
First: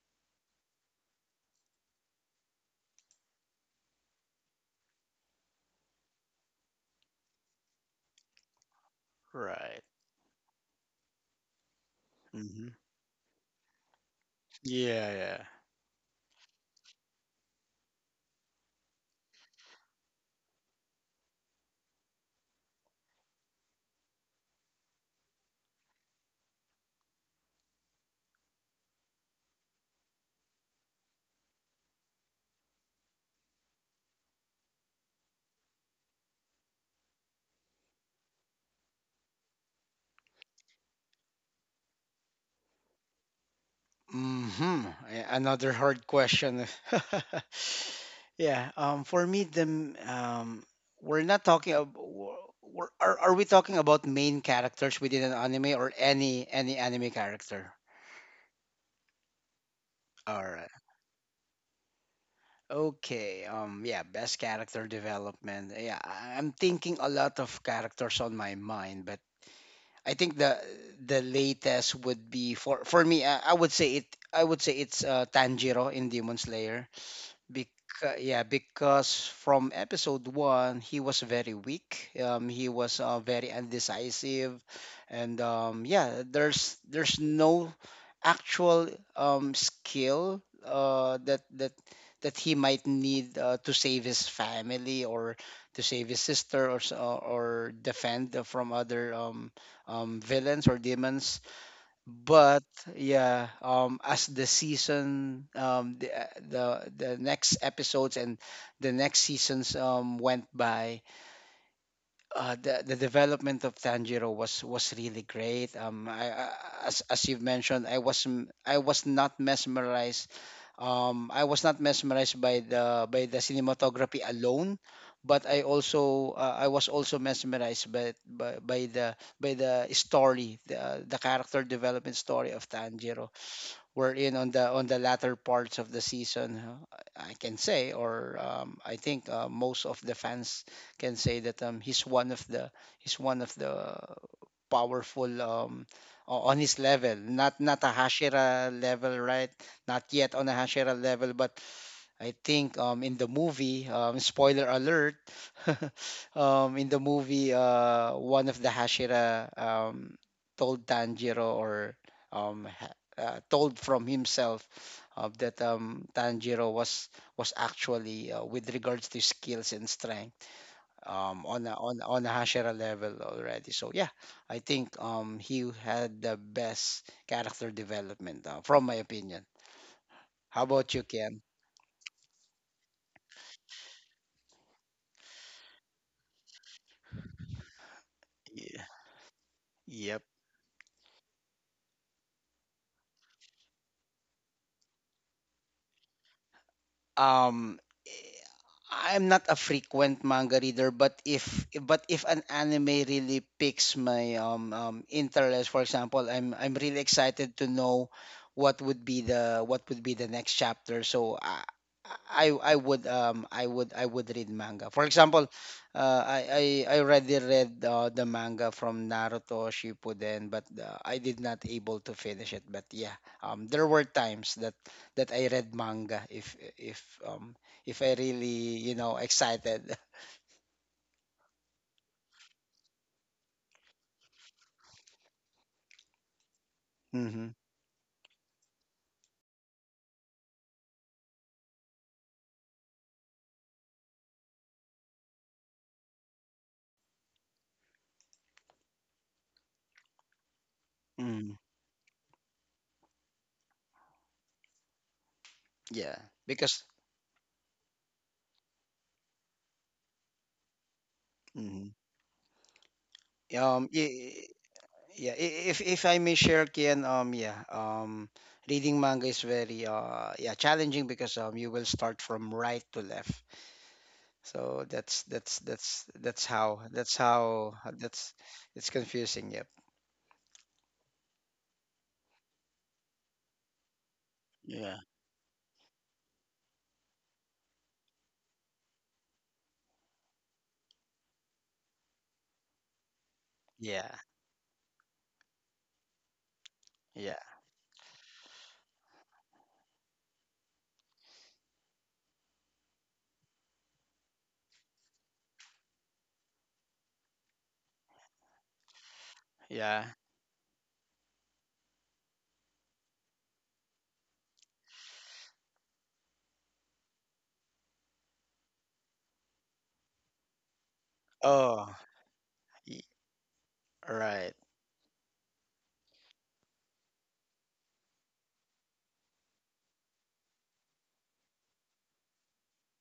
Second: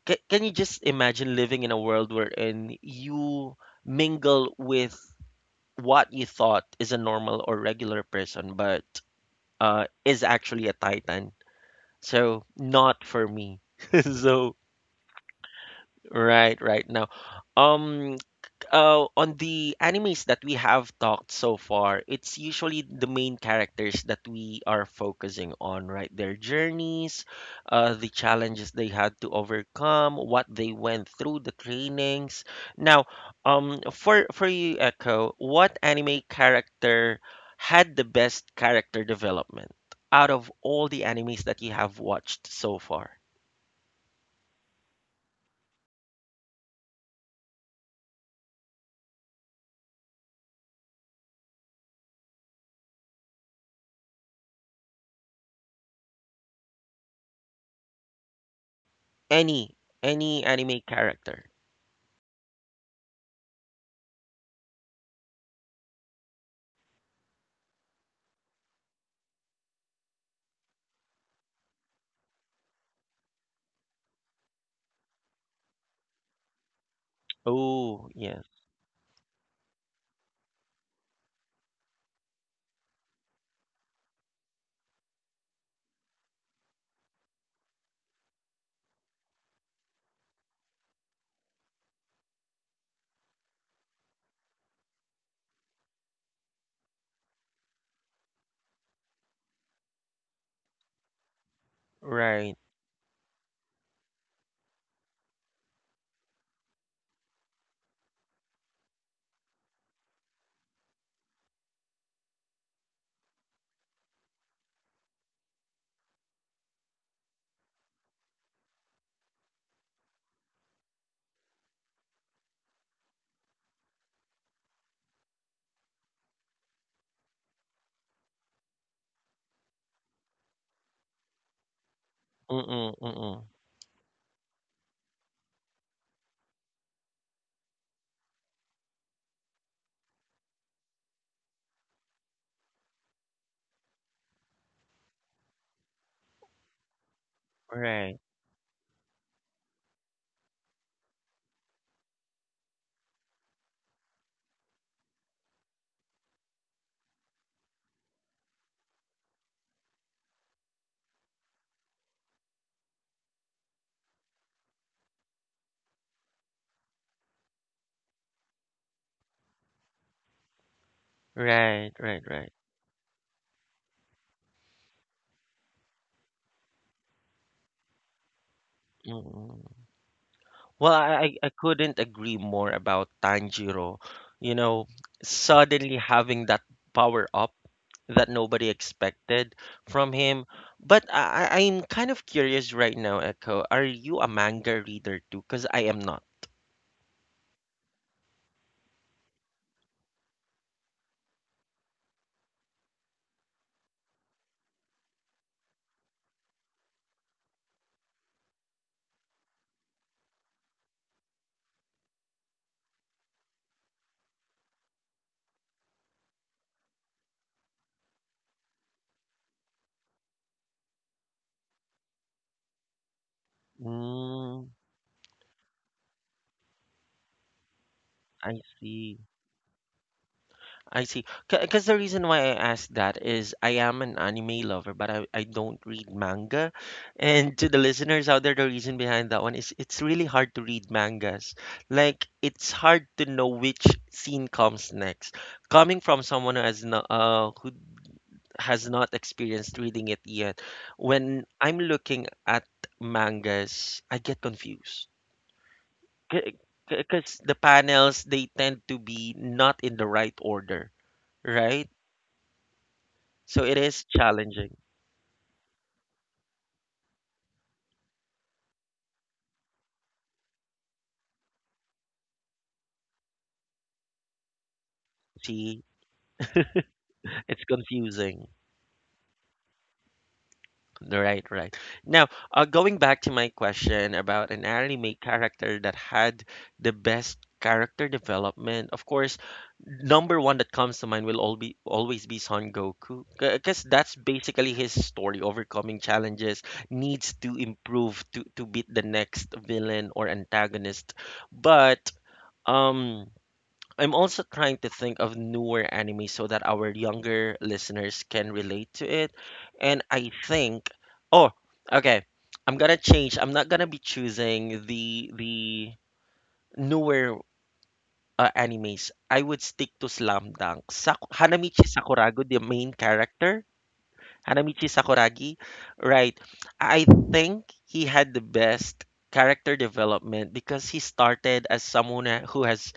Speaker 1: c can you just imagine living in a world wherein you mingle with what you thought is a normal or regular person, but
Speaker 2: Right.
Speaker 1: is actually a titan? So
Speaker 2: Mm-hmm.
Speaker 1: not for me. so
Speaker 2: Yeah. Yeah.
Speaker 1: right, right now. Um on the animes that we have talked so far, it's usually the main characters that we are focusing on, right? Their journeys, the challenges they had to overcome, what they went through, the trainings. Now, for you, Echo, what anime character had the best character development out of all the animes that you have watched so far?
Speaker 2: Mm-hmm. Another hard question. Yeah, for me, we're not talking. Ab- w- we're, are we talking about main characters within an anime or any anime character?
Speaker 1: Any
Speaker 2: All
Speaker 1: any
Speaker 2: right.
Speaker 1: anime character.
Speaker 2: Okay. Yeah. Best character development. Yeah. I'm thinking a lot of characters on my mind, but I think the latest would be for me. I would say it. I would say it's Tanjiro in Demon Slayer.
Speaker 1: Oh,
Speaker 2: Because, yeah,
Speaker 1: yes.
Speaker 2: because from episode one, he was very weak. He was very undecisive, and yeah, there's no actual skill that he might need to save his family or to save his sister or or defend from other villains or demons,
Speaker 1: Right.
Speaker 2: but yeah as the season, the next episodes and the next seasons went by. The development of Tanjiro was really great. I as you've mentioned, I was not mesmerized. I was not mesmerized by the cinematography alone, but I also I was also mesmerized by the story, the character development story of
Speaker 1: Mm-mm,
Speaker 2: Tanjiro.
Speaker 1: mm-mm.
Speaker 2: We're in on the latter parts of the season, huh? I can say, or I think most of the fans can say that he's one of the powerful, o- on his level, not a
Speaker 1: Right.
Speaker 2: Hashira level, right? Not yet on a Hashira level, but I think in the movie, spoiler alert, in the movie, one of the Hashira told Tanjiro, or um, ha- told from himself that Tanjiro was actually with regards to skills and strength, on a,
Speaker 1: Right,
Speaker 2: on on
Speaker 1: right,
Speaker 2: a
Speaker 1: right.
Speaker 2: Hashira level already. So yeah, I think he had the best character development, from my opinion.
Speaker 1: Mm-mm.
Speaker 2: How about
Speaker 1: Well,
Speaker 2: you, Ken?
Speaker 1: I couldn't agree more about Tanjiro. You know, suddenly having that power up that nobody
Speaker 2: Yeah.
Speaker 1: expected from
Speaker 2: Yep.
Speaker 1: him. But I'm kind of curious right now, Echo. Are you a manga reader too? Because I am not.
Speaker 2: Um, eh, I'm not a frequent manga reader, but if an anime really piques my interest. For example, I'm really excited to know what would be the next chapter. So I would read manga. For example, I already read the manga from Naruto Shippuden, but I did not able to finish it. But yeah, there were times that
Speaker 1: Mm,
Speaker 2: I read manga if I
Speaker 1: I
Speaker 2: really, you know,
Speaker 1: see.
Speaker 2: excited.
Speaker 1: I see. Because the reason why I asked that is I am an anime lover, but I, don't read manga.
Speaker 2: Mm-hmm.
Speaker 1: And to the listeners out there, the reason behind that one is it's really hard to read mangas. Like, it's hard to know which scene comes next. Coming from someone who has not experienced reading it yet, when
Speaker 2: Mm,
Speaker 1: I'm looking at mangas, I get confused.
Speaker 2: yeah, because
Speaker 1: Because the panels, they tend to be not in the right order, right?
Speaker 2: mhm.
Speaker 1: So it
Speaker 2: um
Speaker 1: is
Speaker 2: i-
Speaker 1: challenging.
Speaker 2: yeah, if I may share, Kian, reading manga is very challenging because you will start from right to left. So
Speaker 1: See,
Speaker 2: that's how that's
Speaker 1: it's
Speaker 2: how that's
Speaker 1: confusing.
Speaker 2: it's confusing. Yep.
Speaker 1: Right, right. Now, going back to my question about an
Speaker 2: Yeah.
Speaker 1: anime character that had the best character development, of course, number one that comes to mind will all be always be Son Goku, because
Speaker 2: Yeah.
Speaker 1: that's basically his story, overcoming challenges, needs
Speaker 2: Yeah.
Speaker 1: to improve to beat the next villain or antagonist. But um. I'm also trying to think of newer anime so that our younger listeners can relate to it.
Speaker 2: Yeah.
Speaker 1: And I think, oh, okay, I'm gonna change. I'm not gonna be choosing the newer animes. I would stick to Slam Dunk. Hanamichi
Speaker 2: Oh,
Speaker 1: Sakurago, the main
Speaker 2: y-
Speaker 1: character,
Speaker 2: right.
Speaker 1: Hanamichi Sakuragi, right? I think he had the best character development because he started as someone who has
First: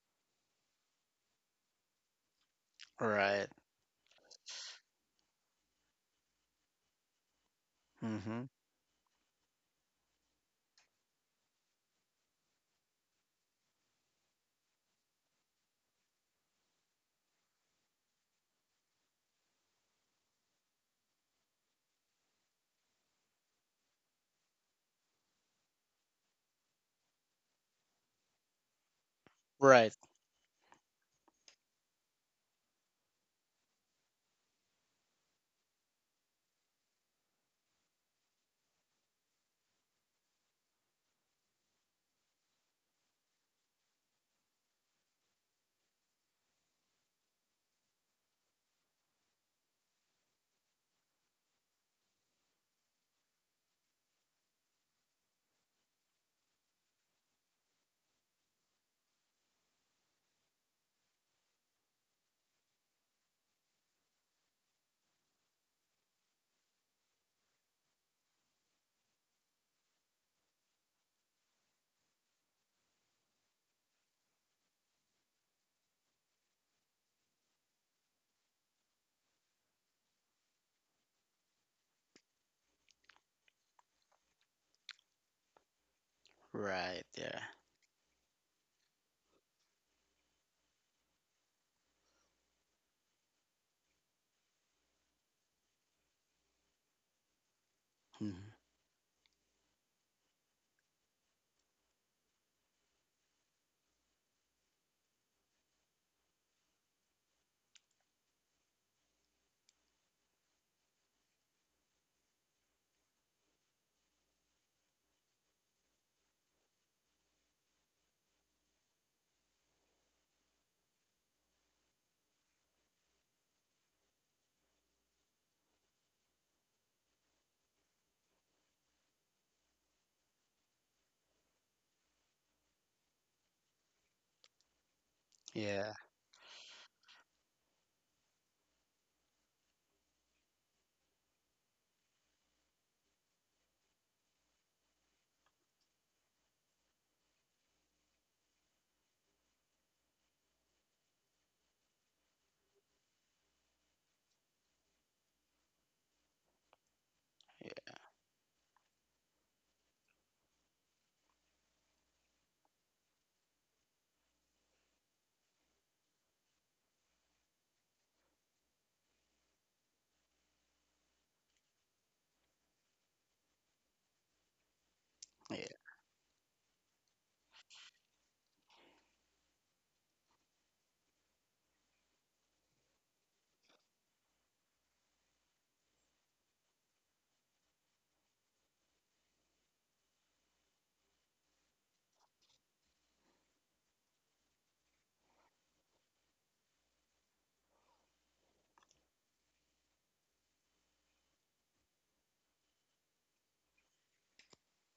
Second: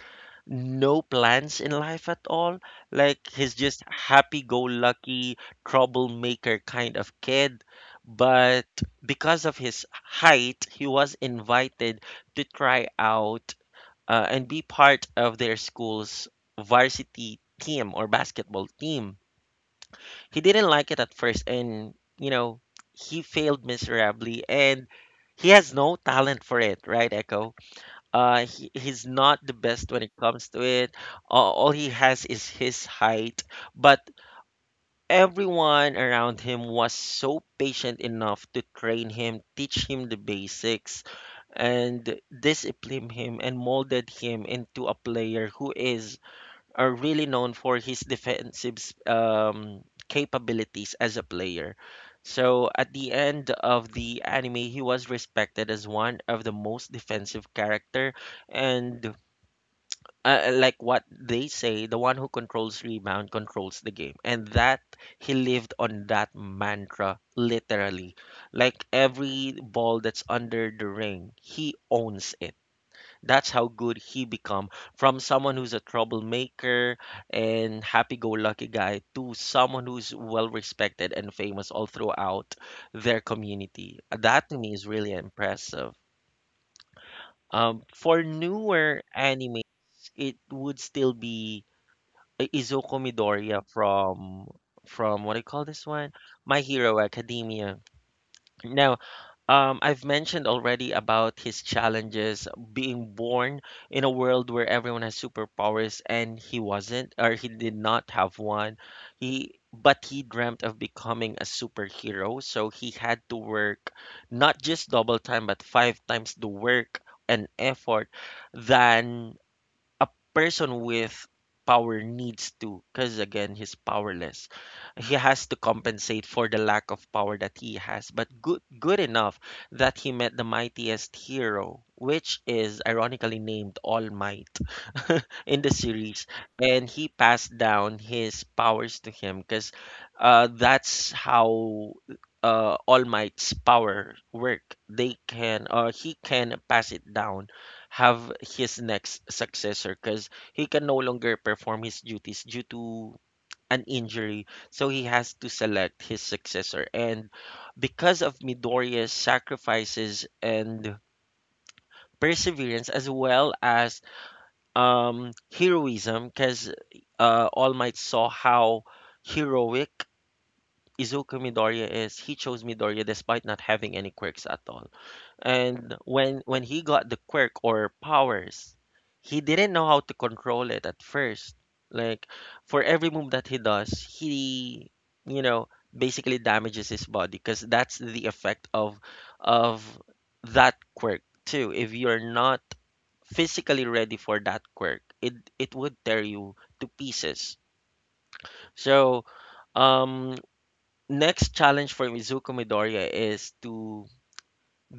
Speaker 1: no plans in life at all. Like,
Speaker 2: Right.
Speaker 1: he's just happy-go-lucky troublemaker kind of kid.
Speaker 2: Mm-hmm.
Speaker 1: But because of his height, he was invited to try out and be part of their school's varsity team or basketball team. He didn't like it at first, and you know, he failed miserably, and he has no talent for it, right, Echo? He's not the best
Speaker 2: Right.
Speaker 1: when it comes to it. All he has is his height, but everyone around him was so patient enough to train him, teach him the basics, and discipline him and molded him into a player who is really known for his defensive um, capabilities as a player. So at the end of the anime, he was respected as one of the most defensive character, and like what they say, the one who controls rebound controls the game. And that he lived on that mantra literally. Like, every ball that's under the ring, he owns it. That's how good he become from someone who's a troublemaker and happy-go-lucky guy to someone who's well respected and famous all throughout their community. That, to me, is really impressive.
Speaker 2: Right. Yeah.
Speaker 1: For newer animes, it would still be I Izuku Midoriya from what do you call this one? My Hero Academia.
Speaker 2: Mhm.
Speaker 1: Now, I've mentioned already about his challenges being born in a world where everyone has superpowers and he wasn't, or he did not have one. He but he dreamt of becoming a superhero, so he had to work not just double time but five times the work and effort than a person with power needs to, because again, he's powerless. He has to compensate for the lack of power that he has, but good enough that he met the mightiest hero, which is ironically named All Might in the
Speaker 2: Yeah.
Speaker 1: series, and he passed down his powers to him because that's how All Might's power work. He can pass it down, have his next successor because he can no longer perform his duties due to an injury. So he has to select his successor. And because of Midoriya's sacrifices and perseverance, as well as heroism, because All Might saw how heroic Izuku Midoriya is, he chose Midoriya despite not having any quirks at all.
Speaker 2: Yeah.
Speaker 1: And when he got the quirk or powers, he didn't know how to control it at first. Like, for every move that he does, he, you know, basically damages his body because that's the effect of that quirk too. If you're not physically ready for that quirk, it would tear you to pieces. So um next challenge for Mizuko Midoriya is to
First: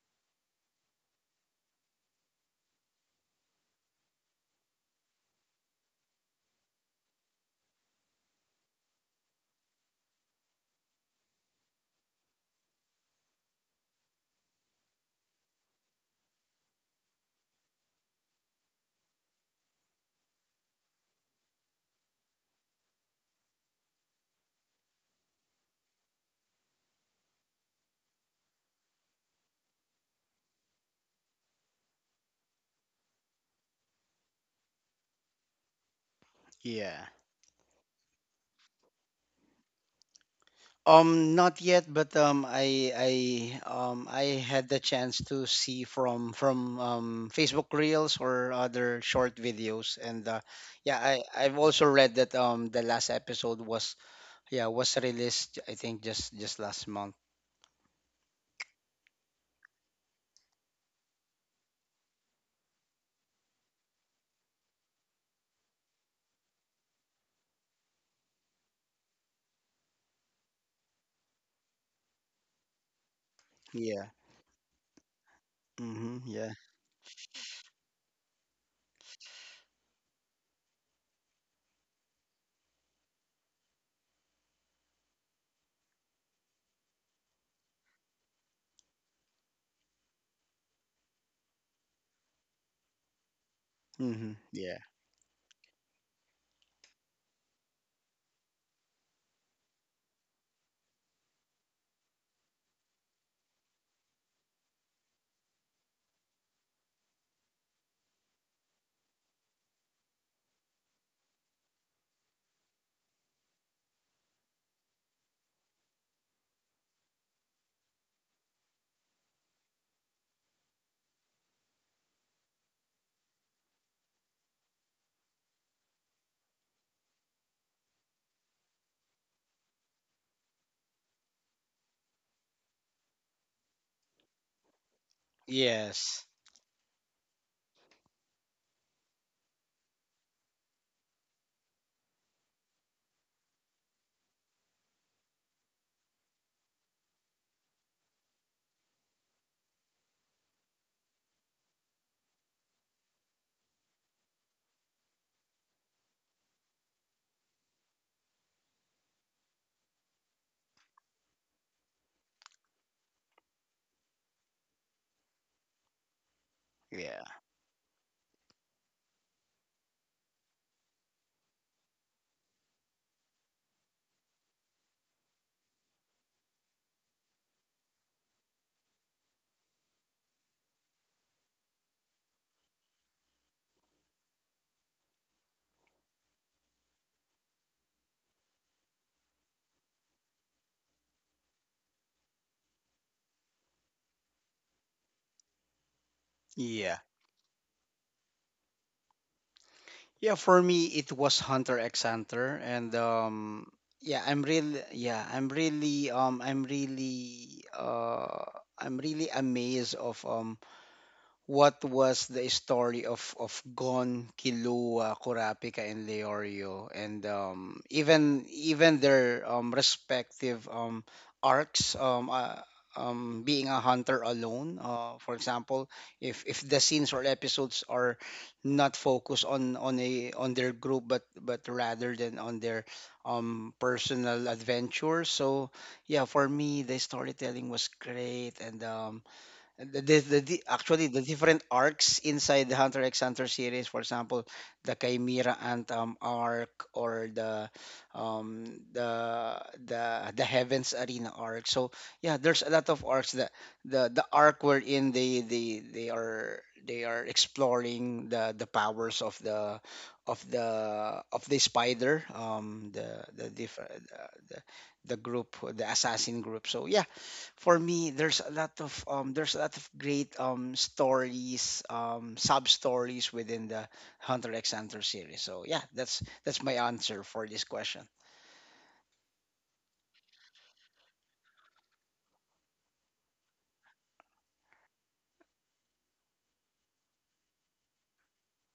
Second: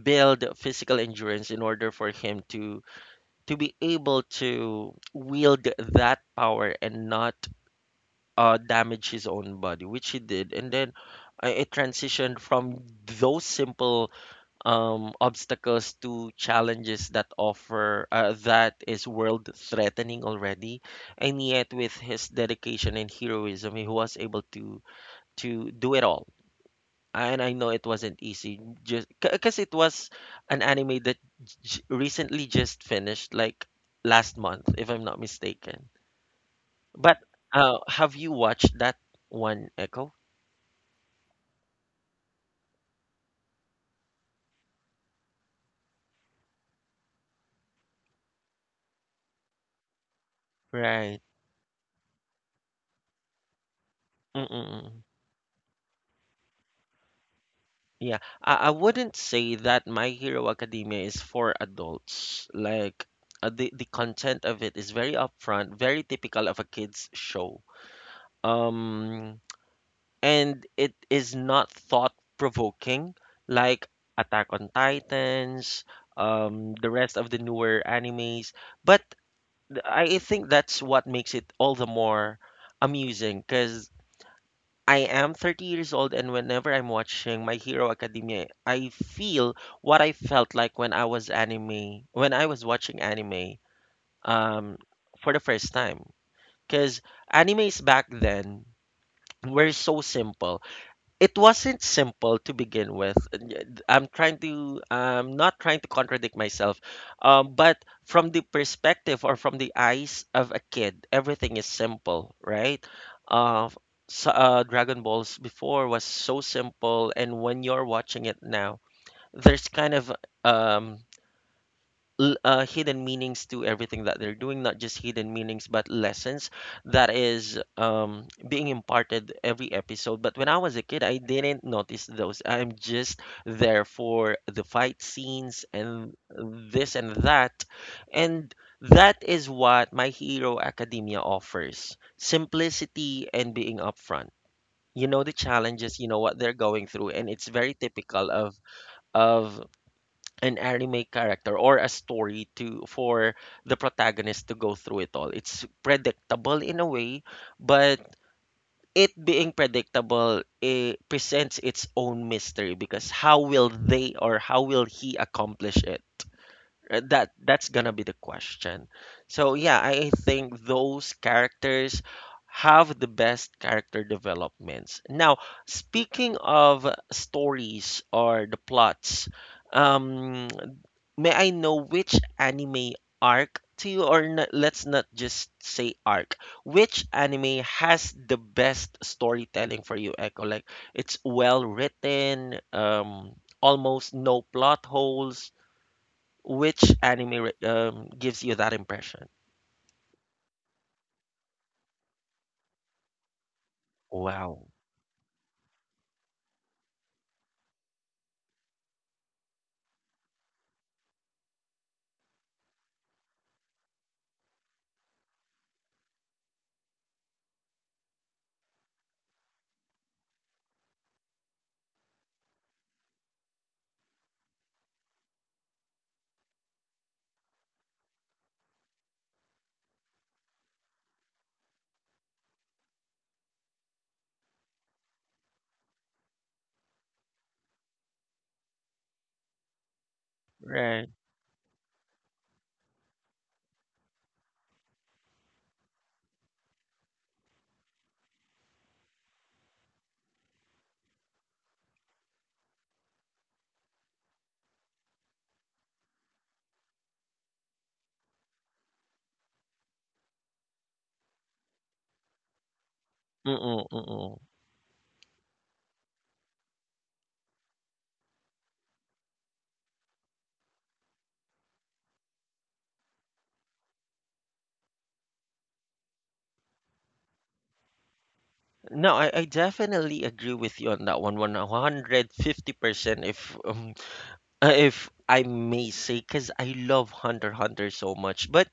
Speaker 1: build physical endurance in order for him to be able to wield that power and not damage his own body, which he did. And then it transitioned from those simple obstacles to challenges that offer that is world threatening already. And yet, with his dedication and heroism, he was able to do it all, and I know it wasn't easy just because it was an anime that recently just finished, like last month, if I'm not mistaken.
Speaker 2: Yeah.
Speaker 1: But have you watched that one, Echo?
Speaker 2: Not yet, but I had the chance to see from Facebook Reels or other short videos, and yeah,
Speaker 1: Right.
Speaker 2: I've also read that the last episode was yeah was
Speaker 1: Mm-mm.
Speaker 2: released, I think, just last month.
Speaker 1: Yeah, I wouldn't say that My Hero Academia is for adults. Like the content of it is very upfront, very typical of a kids show. Um, and it is not thought provoking like
Speaker 2: Yeah.
Speaker 1: Attack on Titans,
Speaker 2: Mm-hmm. Yeah.
Speaker 1: the rest of the newer animes. But I think that's what makes it all the more amusing because I am 30 years old, and whenever I'm watching My Hero Academia, I feel what I felt like when I was anime, when I was watching anime
Speaker 2: Mm-hmm.
Speaker 1: um,
Speaker 2: Yeah.
Speaker 1: for the first time. Because animes back then were so simple, it wasn't simple to begin with. And I'm trying to, I'm not trying to contradict myself, but from the perspective or from the eyes of a kid, everything is simple, right? Uh, so Dragon Balls before was so simple, and when you're watching it now, there's kind of um, hidden meanings to everything that they're doing, not just hidden meanings, but lessons that is being imparted every episode. But when I was a kid, I didn't notice those. I'm just there for the fight scenes and
Speaker 2: Yes.
Speaker 1: this and that. And that is what My Hero Academia offers: simplicity and being upfront. You know the challenges, you know what they're going through, and it's very typical of of an anime character or a story to for the protagonist to go through it all. It's predictable in a way, but it being predictable, it presents its own mystery, because how will they or how will he accomplish it?
Speaker 2: Yeah.
Speaker 1: That that's gonna be the question. So yeah, I think those characters have the best character developments. Now, speaking of stories or the plots, um, may I know which anime arc to you, or n let's not just say arc, which anime has the best storytelling for you, Echo? Like it's well written, almost no plot holes, which
Speaker 2: Yeah.
Speaker 1: anime gives you that impression?
Speaker 2: Yeah, for me it was Hunter X Hunter. And
Speaker 1: Wow.
Speaker 2: yeah, I'm really I'm really I'm really amazed of what was the story of Gon, Kilua, Kurapika, and Leorio, and even even their respective arcs. Being a hunter alone, for example, if the scenes or episodes are not focused on their group, but rather than on their personal adventure. So yeah, for me, the storytelling was great. And actually,
Speaker 1: Right.
Speaker 2: the different arcs inside the Hunter x Hunter series, for example, the Chimera Anthem arc, or um the Heavens Arena arc. So yeah, there's a lot of arcs. The arc wherein they are exploring the powers of the spider,
Speaker 1: Mm-mm, mm-mm.
Speaker 2: the the group, the assassin group. So yeah, for me, there's a lot of there's a lot of great stories, sub stories within the Hunter X Hunter series. So yeah, that's my answer for this question.
Speaker 1: No, I definitely agree with you on that one. 150%, if if I may say, because I love Hunter x Hunter so much. But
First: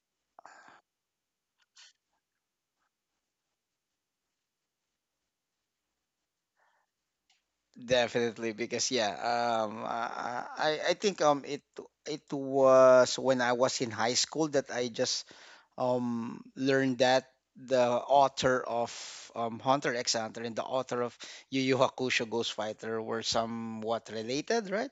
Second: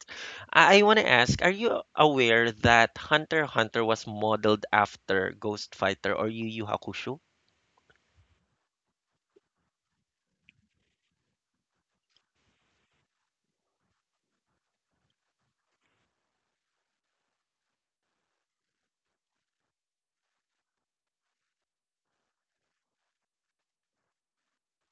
Speaker 1: I want to ask, are you aware that Hunter x Hunter was modeled after Ghost Fighter or Yu Yu Hakusho?
Speaker 2: Definitely, because yeah, I think it was when I was in high school that I just learned that the author of Hunter X Hunter and the author of Yu Yu Hakusho Ghost Fighter were somewhat related, right?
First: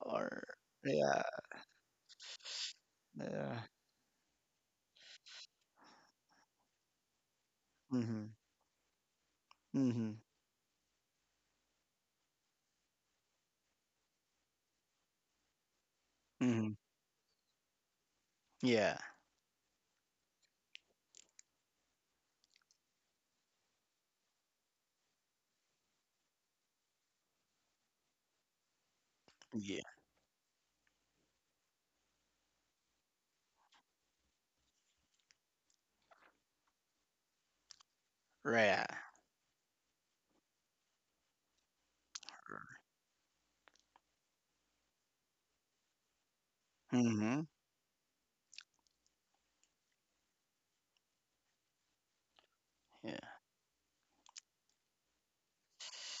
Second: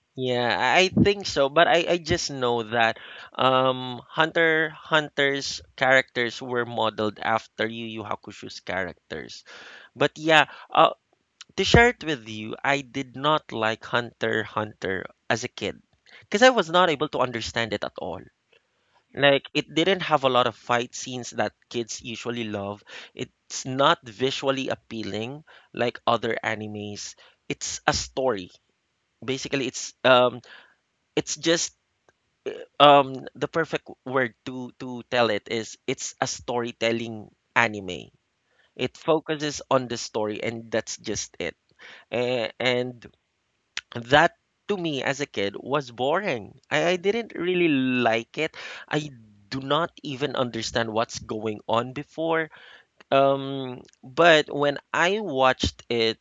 Speaker 2: Or
Speaker 1: Yeah, I
Speaker 2: yeah,
Speaker 1: think so, but I just know that
Speaker 2: Yeah.
Speaker 1: Hunter Hunter's characters were modeled after Yu Yu
Speaker 2: Mhm.
Speaker 1: Hakusho's characters. But
Speaker 2: Mhm.
Speaker 1: yeah, to share it with you, I did not like Hunter Hunter as a kid because I was
Speaker 2: Mhm.
Speaker 1: not able to understand it at all.
Speaker 2: Yeah.
Speaker 1: Like it didn't have a lot of fight scenes that kids usually love. It's not visually appealing like other animes. It's a story. Basically,
Speaker 2: Yeah.
Speaker 1: it's just the perfect word to tell it is it's a storytelling anime.
Speaker 2: Right.
Speaker 1: It focuses on the story and that's just it. And that, to me as a kid, was boring. I didn't
Speaker 2: Mhm.
Speaker 1: really like it. I do not even understand what's going on before.
Speaker 2: Yeah.
Speaker 1: But when I watched it,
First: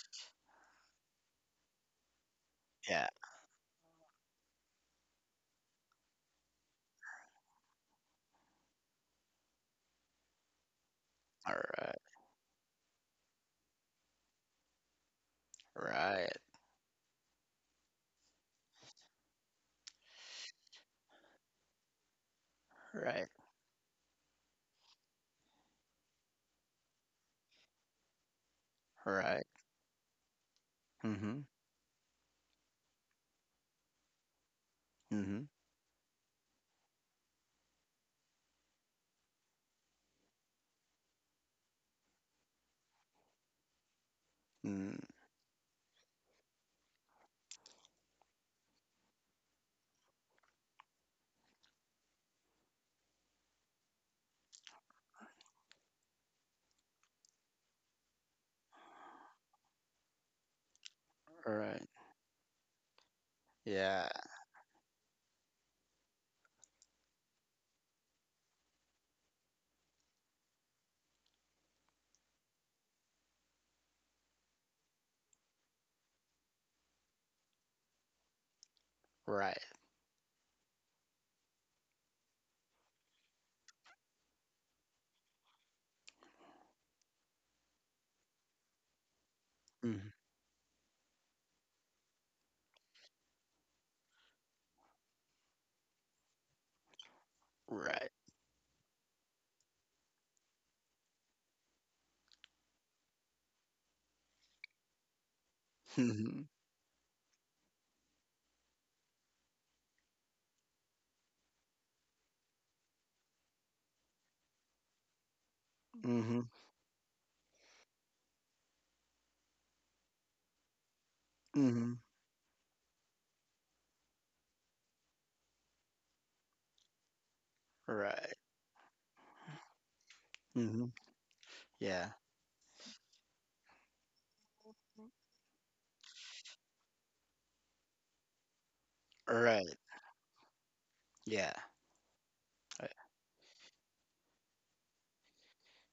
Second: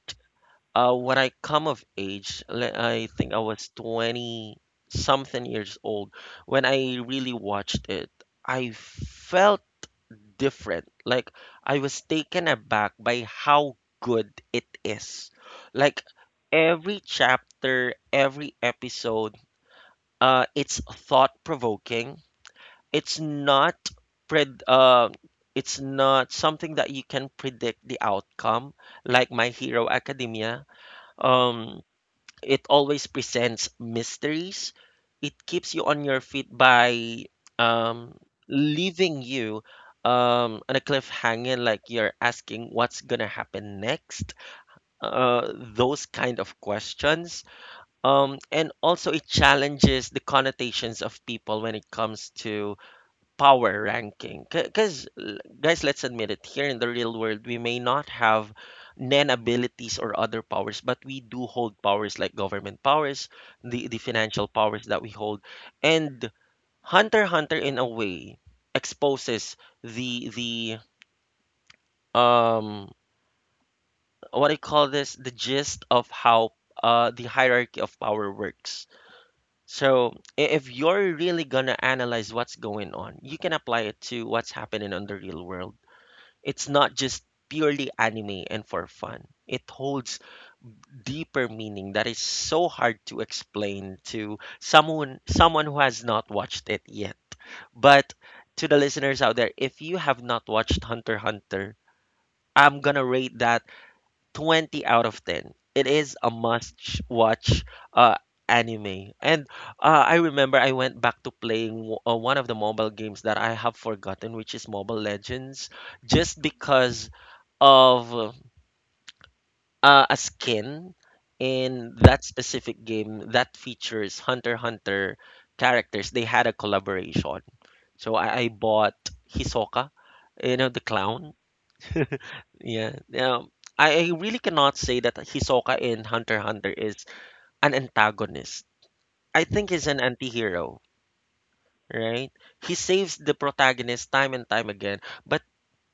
Speaker 1: when I come of age, I
Speaker 2: Yeah.
Speaker 1: think I was 20 something years old when I really watched it. I felt different. Like
Speaker 2: All
Speaker 1: I
Speaker 2: right.
Speaker 1: was taken aback by how good it is. Like
Speaker 2: Right.
Speaker 1: every chapter, every episode, it's thought provoking. It's
Speaker 2: Right.
Speaker 1: not pred it's not something that you can predict the outcome, like
Speaker 2: Right.
Speaker 1: My Hero Academia.
Speaker 2: Mhm.
Speaker 1: Um, it always presents mysteries. It
Speaker 2: Mhm.
Speaker 1: keeps you on your feet by um, leaving you on a cliffhanger, like you're asking what's gonna happen next.
Speaker 2: Mhm.
Speaker 1: Those kind of questions. And also, it challenges the connotations of people when it comes to power ranking, because guys, let's admit it, here in the real world we may not have nan abilities or other powers, but we do
Speaker 2: Mhm.
Speaker 1: hold
Speaker 2: Right.
Speaker 1: powers, like government powers, the
Speaker 2: Yeah.
Speaker 1: financial powers that we hold. And Hunter x Hunter, in a way, exposes the the what do you call this, the gist of how the hierarchy of power works.
Speaker 2: Right.
Speaker 1: So if you're really gonna analyze what's going on, you can apply it to what's happening on the real world. It's not just purely anime and for fun. It
Speaker 2: Mhm.
Speaker 1: holds deeper meaning that is so hard to explain to someone, someone who has not watched it yet.
Speaker 2: Right.
Speaker 1: But to the listeners out there, if you have not watched Hunter x Hunter, I'm gonna rate that 20 out of 10. It is a
Speaker 2: Mhm.
Speaker 1: must watch uh, anime. And I remember I went back to playing one of the mobile games that I have forgotten, which is Mobile Legends, just
Speaker 2: Mhm.
Speaker 1: because of a skin in
Speaker 2: Mhm.
Speaker 1: that specific game that features Hunter x Hunter characters. They had a collaboration. So
Speaker 2: Right.
Speaker 1: I bought Hisoka, you know, the
Speaker 2: Mhm.
Speaker 1: clown.
Speaker 2: Yeah.
Speaker 1: Yeah. Now, I really cannot say that Hisoka in Hunter x Hunter is an antagonist. I think
Speaker 2: Right.
Speaker 1: he's an anti-hero,
Speaker 2: Yeah.
Speaker 1: right? He
Speaker 2: Right.
Speaker 1: saves the protagonist time and time again, but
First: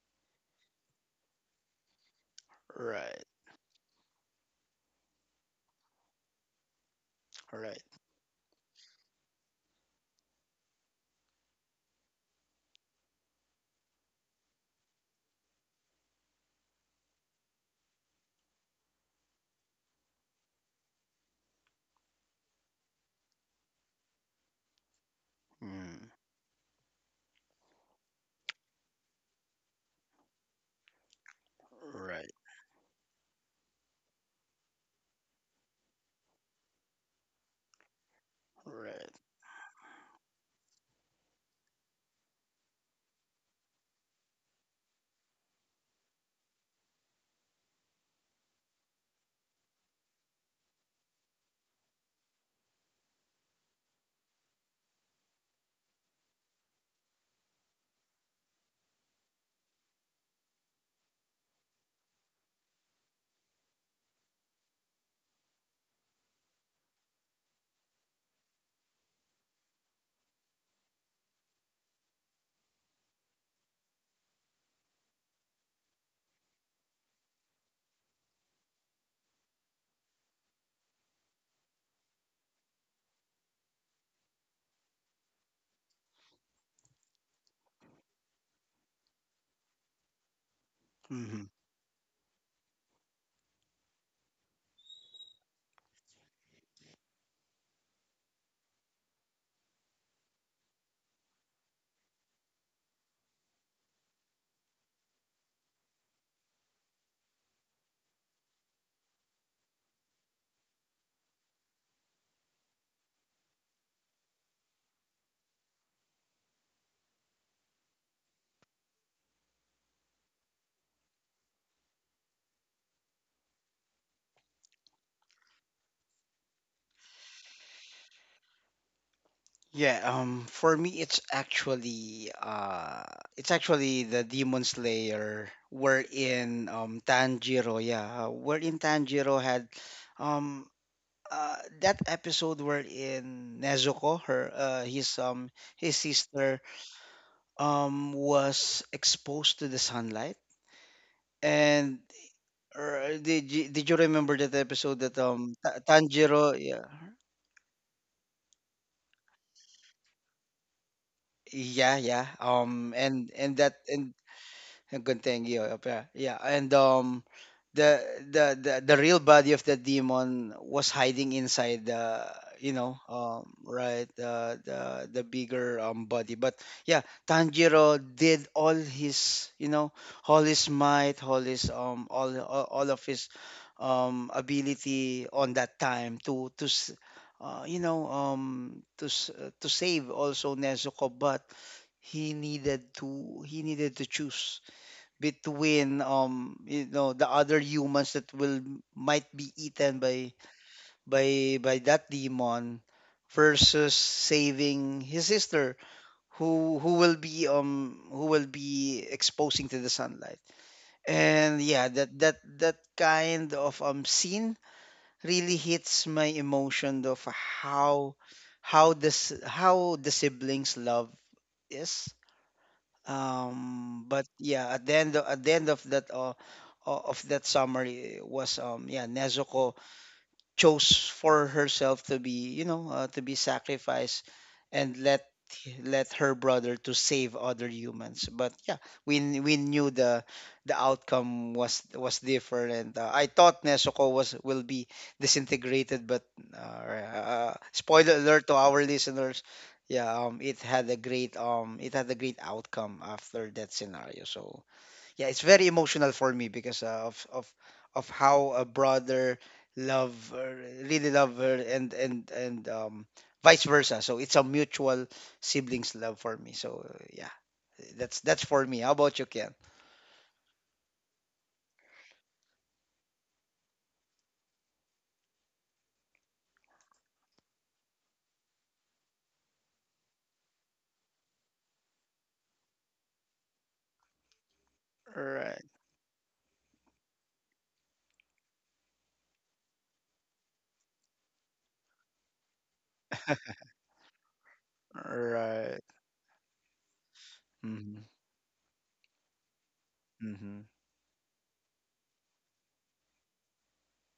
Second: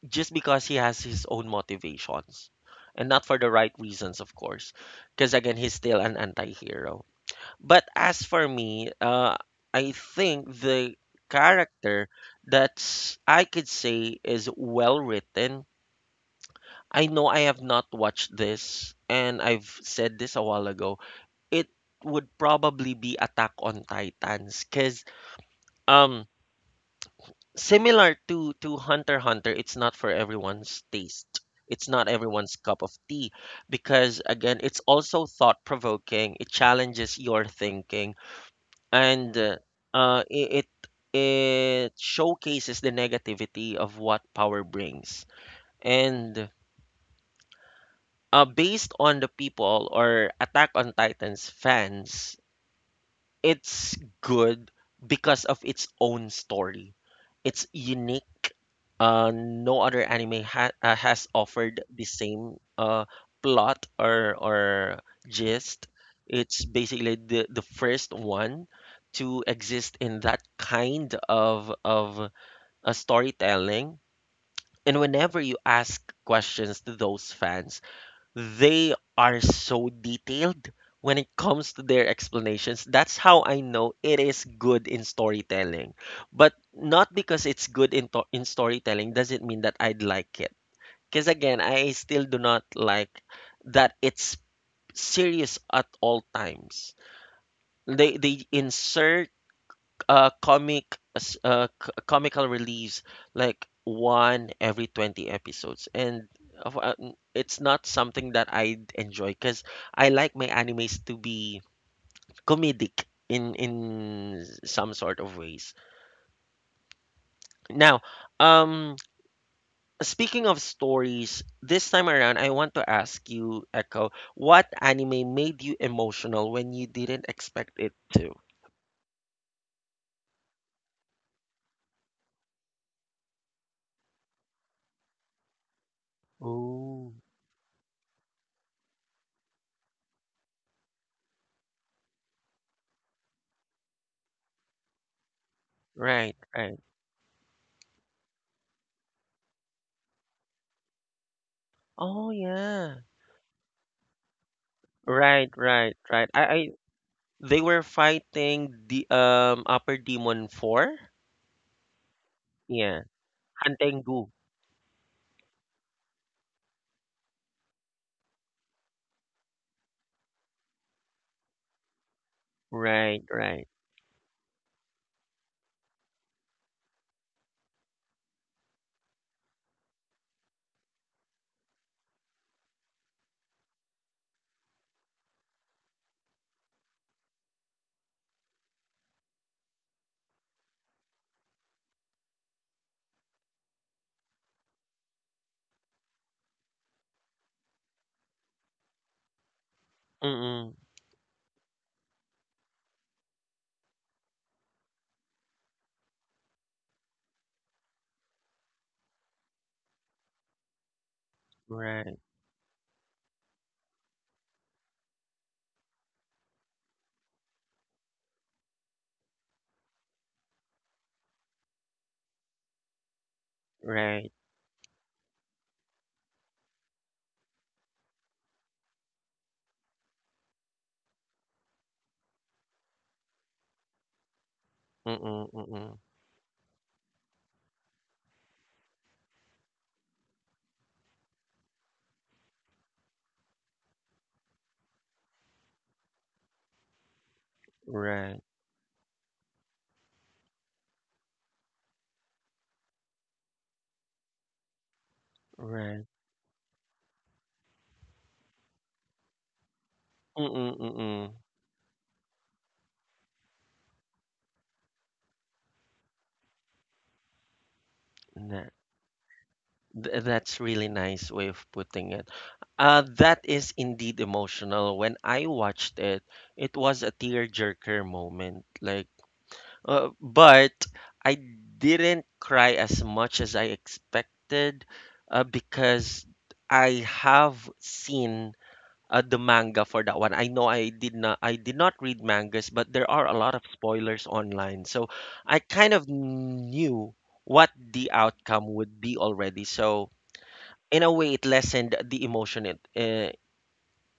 Speaker 1: just because he has his own motivations. And
Speaker 2: Right.
Speaker 1: not for the right reasons, of course. Because again, he's still an anti-hero.
Speaker 2: Right.
Speaker 1: But as for me, I think the character that I could say is well written, I know I have not watched this, and I've said this a while ago, it would probably be Attack on Titans, because
Speaker 2: Mm.
Speaker 1: um, similar to Hunter x Hunter, it's not for everyone's taste. It's not
Speaker 2: Right.
Speaker 1: everyone's cup of tea, because again, it's also thought provoking. It challenges your thinking,
Speaker 2: Right.
Speaker 1: and it it showcases the negativity of what power brings. And based on the people or Attack on Titans fans, it's good because of its own story. It's unique. No other anime has offered the same plot or gist. It's basically the first one to exist in that kind of storytelling. And whenever you ask questions to those fans, they are so detailed when it comes to their explanations. That's how I know it is good in storytelling. But not because it's good in, in storytelling doesn't mean that I'd like it. Because
Speaker 2: Mhm.
Speaker 1: again, I still do not like that it's serious at all times. They insert comical release, like one every 20 episodes, and it's not something that I enjoy, because I like my animes to be comedic in some sort of ways. Now, um speaking of stories, this time around I want to ask you, Echo, what anime made you emotional when you didn't expect it to?
Speaker 2: Yeah, for me, it's actually the Demon Slayer.
Speaker 1: Oh.
Speaker 2: Wherein Tanjiro had um, uh, that episode wherein Nezuko, his
Speaker 1: Right,
Speaker 2: sister,
Speaker 1: right.
Speaker 2: was exposed to the sunlight. And
Speaker 1: Oh yeah.
Speaker 2: did you remember that episode that
Speaker 1: Right, right, right. I,
Speaker 2: Tanjiro,
Speaker 1: I
Speaker 2: yeah,
Speaker 1: they were fighting the Upper Demon 4.
Speaker 2: yeah, yeah,
Speaker 1: Yeah,
Speaker 2: and that and
Speaker 1: Hantengu.
Speaker 2: a good thing, yeah, yeah, yeah. And the, the real body of the demon was hiding inside the, you know,
Speaker 1: Right, right.
Speaker 2: right, the bigger body. But yeah, Tanjiro did all his, you know, all his might, all all of his ability on that time you know, to save also Nezuko. But he needed to he needed to choose between you know the other humans that will might be eaten by
Speaker 1: Mm-mm.
Speaker 2: by that demon, versus saving his sister who will be exposing to the sunlight. And yeah, that
Speaker 1: Right,
Speaker 2: that that kind of scene really hits my emotion of how this how the siblings love is, but
Speaker 1: right.
Speaker 2: yeah, at the end of, at the end of that of that summary was, Nezuko chose for herself to be, you know, to be sacrificed and let
Speaker 1: Mm-mm, mm-mm.
Speaker 2: her brother to save other humans. But yeah, we knew the outcome was different. I thought Nezuko was will be disintegrated. But spoiler
Speaker 1: Right,
Speaker 2: alert to our listeners. Yeah, it had a great outcome after that scenario. So yeah, it's very
Speaker 1: right.
Speaker 2: emotional for me because of how a brother love her,
Speaker 1: Mm-mm,
Speaker 2: really love
Speaker 1: mm-mm.
Speaker 2: her. And vice versa. So it's a mutual siblings love for me. So yeah, that's for
Speaker 1: Nah.
Speaker 2: me. How about you, Ken?
Speaker 1: That's really nice way of putting it. That is indeed emotional. When I watched it, it was a tearjerker moment. Like but I didn't cry as much as I expected,
Speaker 2: Right.
Speaker 1: because I have seen the manga for that one. I know I did not read mangas, but there are a lot of spoilers online. So I
Speaker 2: Right.
Speaker 1: kind of knew what
Speaker 2: Mm-hmm.
Speaker 1: the outcome would be already. So
Speaker 2: Mm-hmm.
Speaker 1: in a way it lessened the emotion it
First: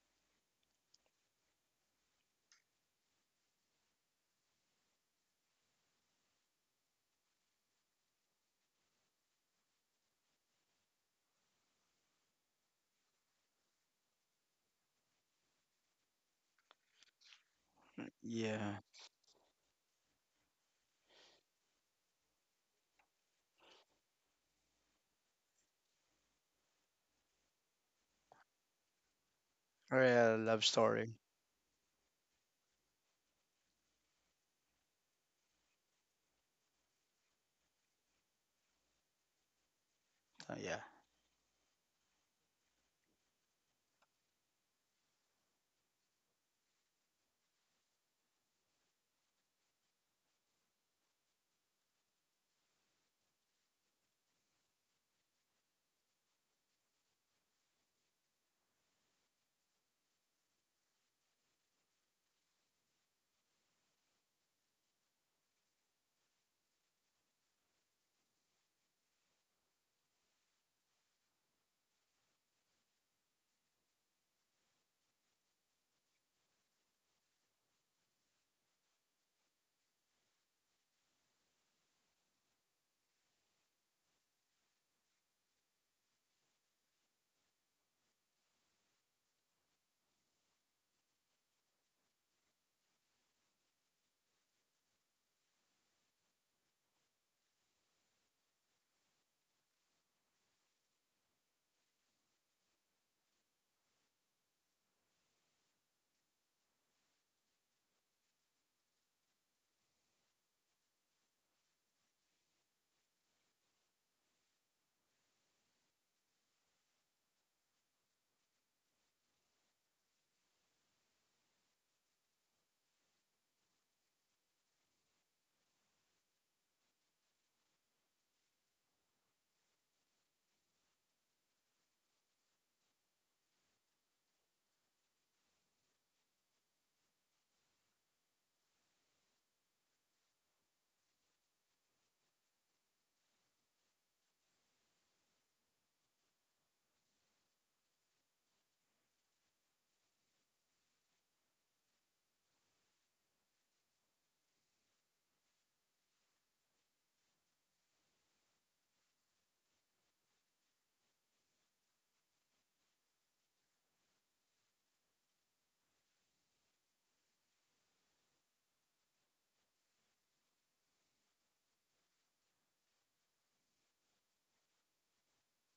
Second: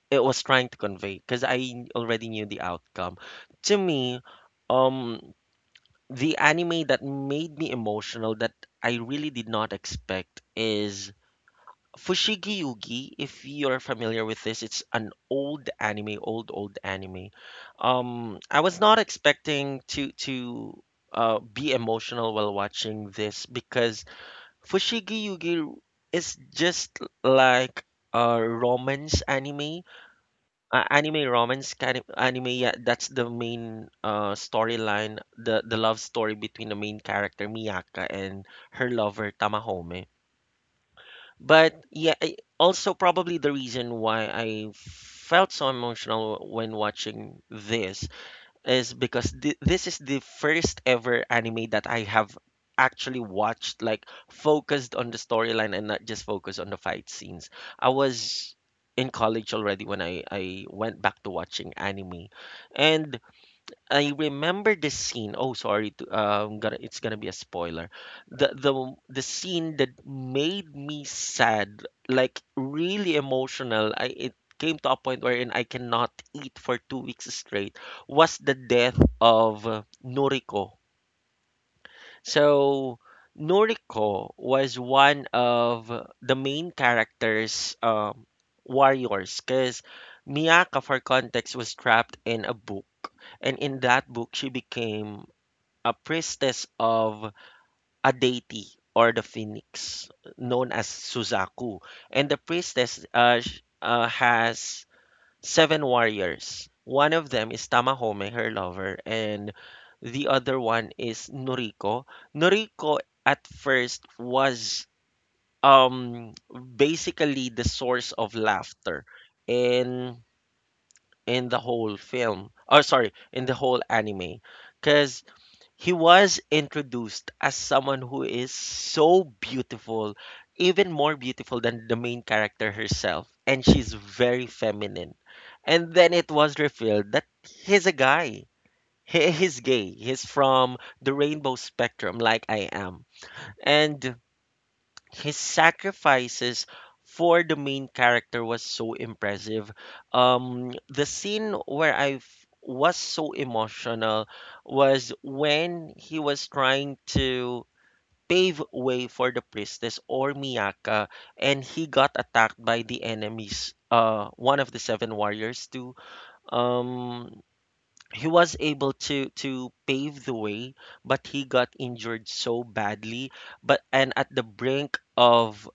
Speaker 1: it was trying to convey, because I already knew the outcome. To me, um the anime that made me emotional that I really did not expect is Fushigi Yugi. If you're familiar with this, it's an old anime, old old anime. I
Speaker 2: Yeah.
Speaker 1: was not expecting to be emotional while watching this, because Fushigi Yugi is just like a romance anime,
Speaker 2: Right. Love story.
Speaker 1: anime romance kind of anime. Yeah, that's the main storyline, the love story between the main character Miyaka and her lover Tamahome.
Speaker 2: Yeah.
Speaker 1: But yeah, also probably the reason why I felt so emotional when watching this is because this is the first ever anime that I have actually watched, like focused on the storyline and not just focused on the fight scenes. I was in college already when I went back to watching anime. And I remember the scene. Oh, sorry to gonna it's gonna be a spoiler. The the scene that made me sad, like really emotional, I it came to a point wherein I cannot eat for 2 weeks straight, was the death of Noriko. So Noriko was one of the main characters, um, warriors, because Miyaka, for context, was trapped in a book, and in that book she became a priestess of a deity or the phoenix known as Suzaku. And the priestess has seven warriors. One of them is Tamahome, her lover, and the other one is Noriko. Noriko at first was um basically the source of laughter in in the whole film. Oh, sorry, in the whole anime. Cuz he was introduced as someone who is so beautiful, even more beautiful than the main character herself, and she's very feminine. And then it was revealed that he's a guy. He's gay. He's from the rainbow spectrum, like I am. And his sacrifices for the main character was so impressive. The scene where was so emotional was when he was trying to pave way for the priestess or Miyaka, and he got attacked by the enemies. One of the seven warriors too. Um, he was able to pave the way but he got injured so badly but and at the brink of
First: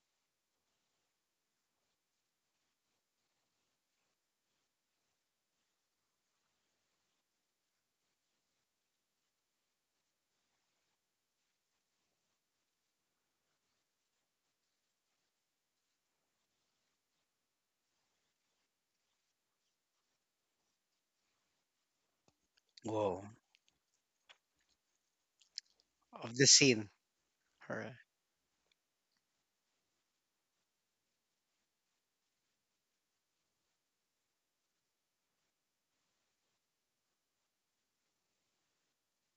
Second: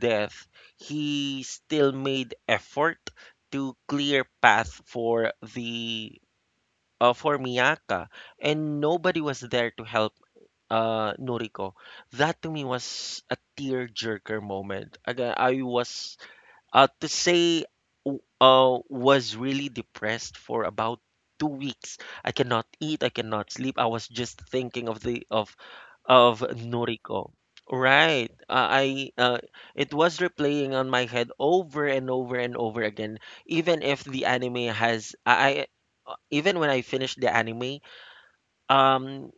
Speaker 1: death he still made effort to clear path for the for Miyaka, and nobody was there to help uh, Noriko. That to me was a tearjerker moment. Again, I was uh, to say was really depressed for about 2 weeks. I cannot eat, I
Speaker 2: Whoa.
Speaker 1: cannot sleep. I was just thinking of the
Speaker 2: Of
Speaker 1: of
Speaker 2: the scene.
Speaker 1: Noriko.
Speaker 2: Right.
Speaker 1: Right. I it was replaying on my head over and over and over again. Even if the anime has I- Even when I finished the anime, um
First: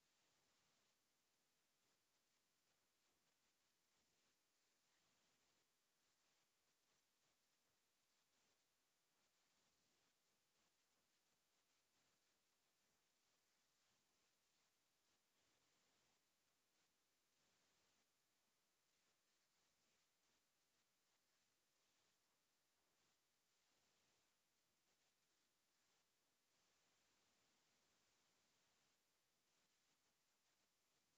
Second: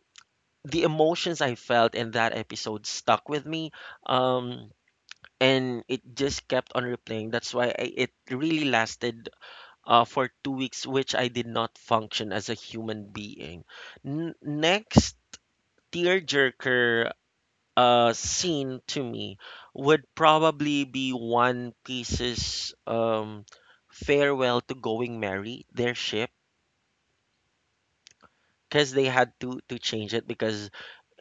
Speaker 1: the emotions I felt in that episode stuck with me. Um and it just kept on replaying. That's why, it really lasted for 2 weeks, which I did not function as a human being. Next tearjerker scene to me would probably be One Piece's, farewell to Going Merry, their ship, because they had to change it because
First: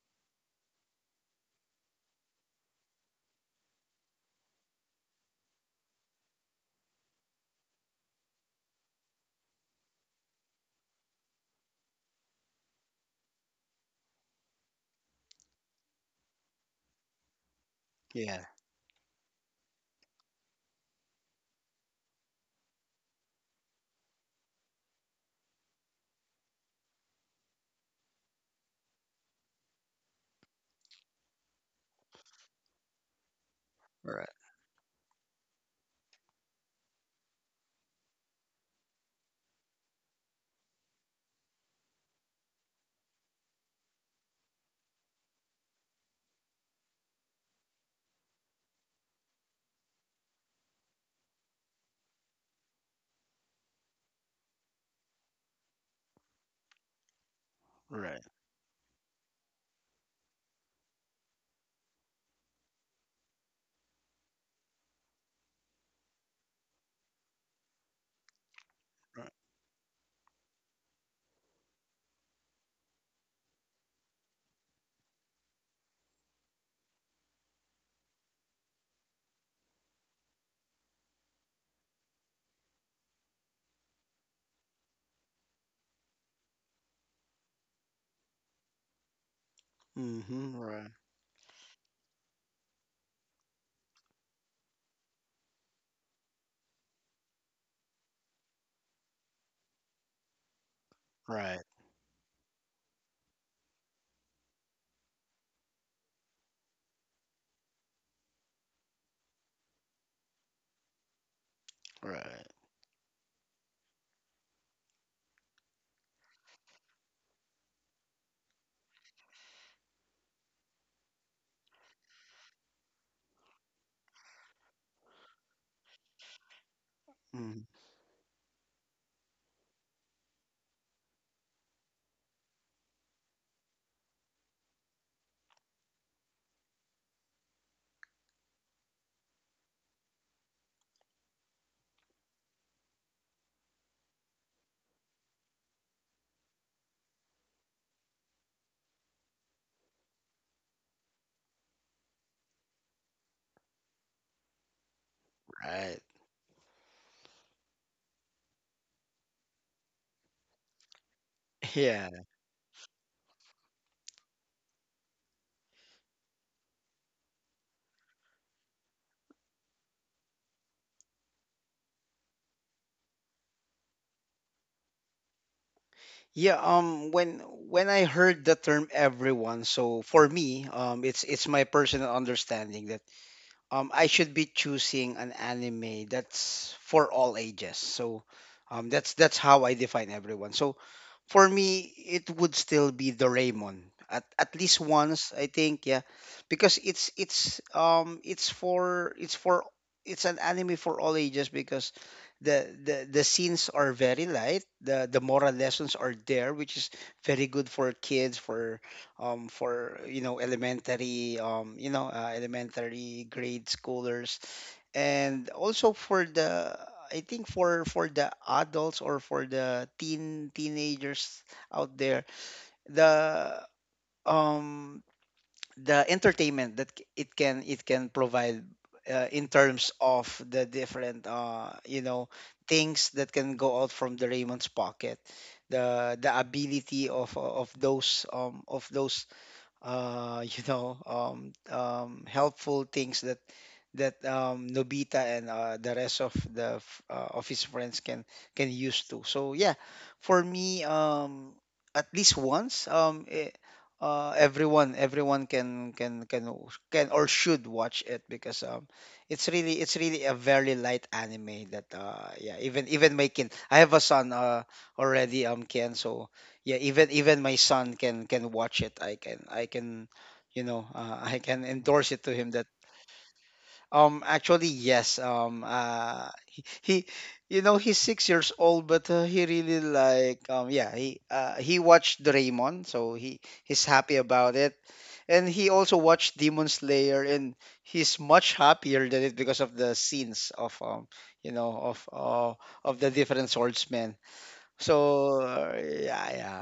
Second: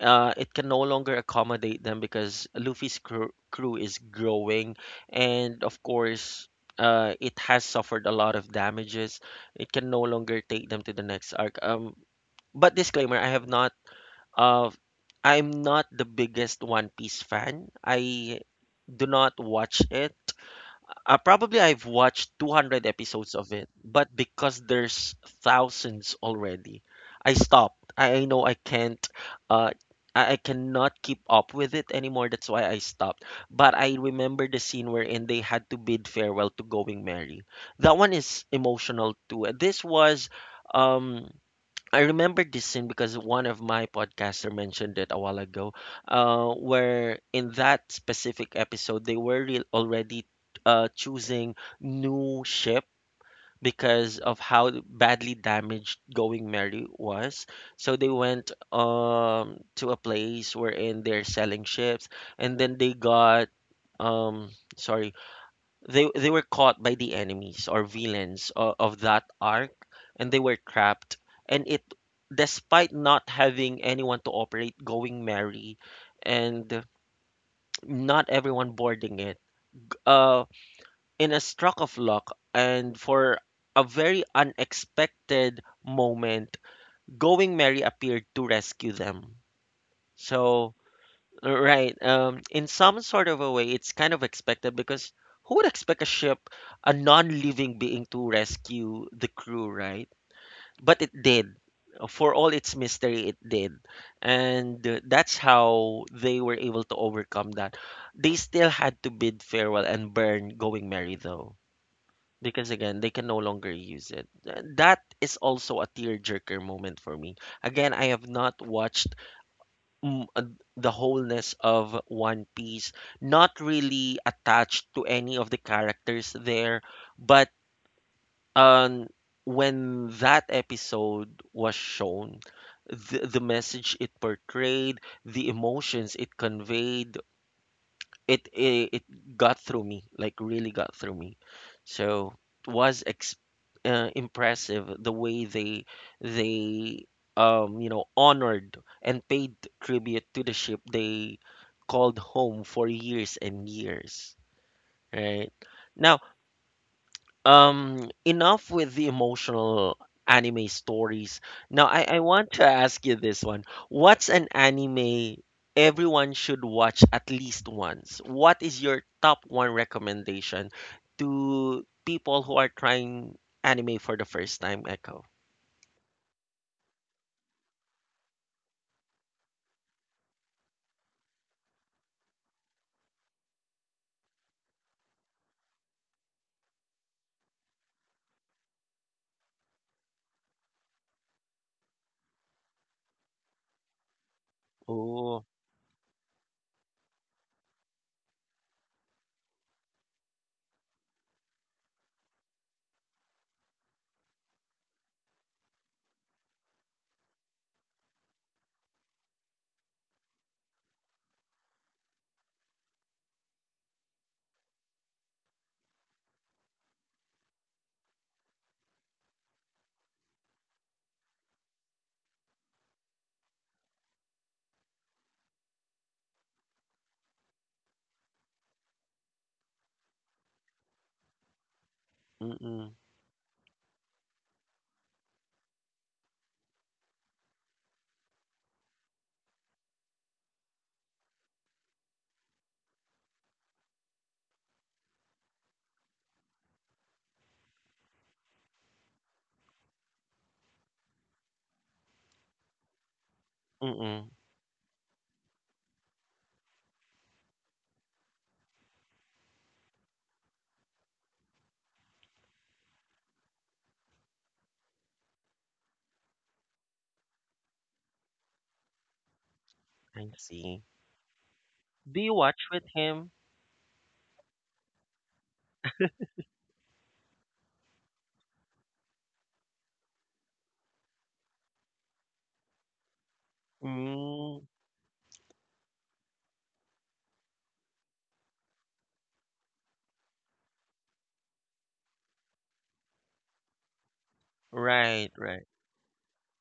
Speaker 1: it can no longer accommodate them because Luffy's crew is growing, and of course, it has suffered a lot of damages. It can no longer take them to the next arc. But disclaimer, I have not uh, I'm not the biggest One Piece fan. I
Speaker 2: Yeah.
Speaker 1: do not watch it. Probably I've watched 200 episodes of it, but because there's thousands already, I stopped. I know I can't, uh, I cannot keep up with it anymore. That's why I stopped. But I
Speaker 2: Right.
Speaker 1: remember the scene wherein they had to bid farewell to Going Merry. That one is emotional too. This was, um, I remember this scene because one of my podcaster mentioned it a while ago, where in that specific episode they were already choosing new ship because of how badly damaged Going Merry was. So they
Speaker 2: Right.
Speaker 1: went to a place wherein they're selling ships, and then they got um sorry they were caught by the enemies or villains of that
Speaker 2: Right.
Speaker 1: arc, and they were trapped. And it, despite not having anyone to operate Going Merry, and not everyone boarding it, uh in a stroke of luck and for a very unexpected moment, Going Merry appeared to rescue them.
Speaker 2: Mm-hmm.
Speaker 1: So
Speaker 2: Right.
Speaker 1: Right. In some sort of a way, it's kind of expected because who would expect a ship, a non-living being, to rescue the crew, right? But it did.
Speaker 2: Right.
Speaker 1: For all its mystery, it did. And that's how they were able to overcome that. They still had to bid farewell and burn Going Merry, though,
Speaker 2: Right.
Speaker 1: because again, they can no longer use it. That is also a tearjerker moment for me. Again, I have not watched mm, uh, the wholeness of One Piece, not really attached to any of the characters there, but
Speaker 2: Mhm.
Speaker 1: um, when that episode was shown, the message it portrayed, the emotions it conveyed, it got through me, like really got through me. So it was ex impressive the way they you know honored and paid tribute to the ship they called home for years and years, right?
Speaker 2: Right.
Speaker 1: Now, enough with the emotional anime stories. Now,
Speaker 2: Yeah.
Speaker 1: I want to ask you this one. What's an anime everyone should watch at least once? What is your top one recommendation to people who are trying anime for the first time, Echo?
Speaker 2: Yeah, when I heard the term everyone, so for me, it's my personal understanding that I should be choosing an anime that's for all ages. So, that's how I define everyone. So, for me, it would still be Doraemon at least once, I
Speaker 1: Oh,
Speaker 2: think, yeah, because it's for it's an anime for all ages because the scenes are very light. The moral lessons are there, which is very good for kids, for you know elementary elementary grade schoolers, and also for the I think for the adults or for the teenagers out there, the um the entertainment that it can provide in terms of the different you know
Speaker 1: mm-mm,
Speaker 2: things that can go out from the Raymond's pocket, the ability of those you know helpful things that Nobita and the rest of of his friends can use to. So yeah, for me, at least once,
Speaker 1: mm-mm,
Speaker 2: everyone can can or should watch it. Because it's really a very light anime that yeah, even even my kid, I have a son, already, um, Ken. So yeah, even even my son can watch it. I can
Speaker 1: I
Speaker 2: you know
Speaker 1: see.
Speaker 2: I can endorse
Speaker 1: Do
Speaker 2: it to
Speaker 1: you
Speaker 2: him. That
Speaker 1: watch with him?
Speaker 2: actually, yes. You know, he's 6 years old, but he really like, yeah, he watched Doraemon, so he, he's happy about
Speaker 1: Mm,
Speaker 2: it. And he also watched Demon Slayer, and he's much happier than it because of the scenes of, you know, of the different swordsmen.
Speaker 1: right,
Speaker 2: So,
Speaker 1: right.
Speaker 2: yeah, yeah,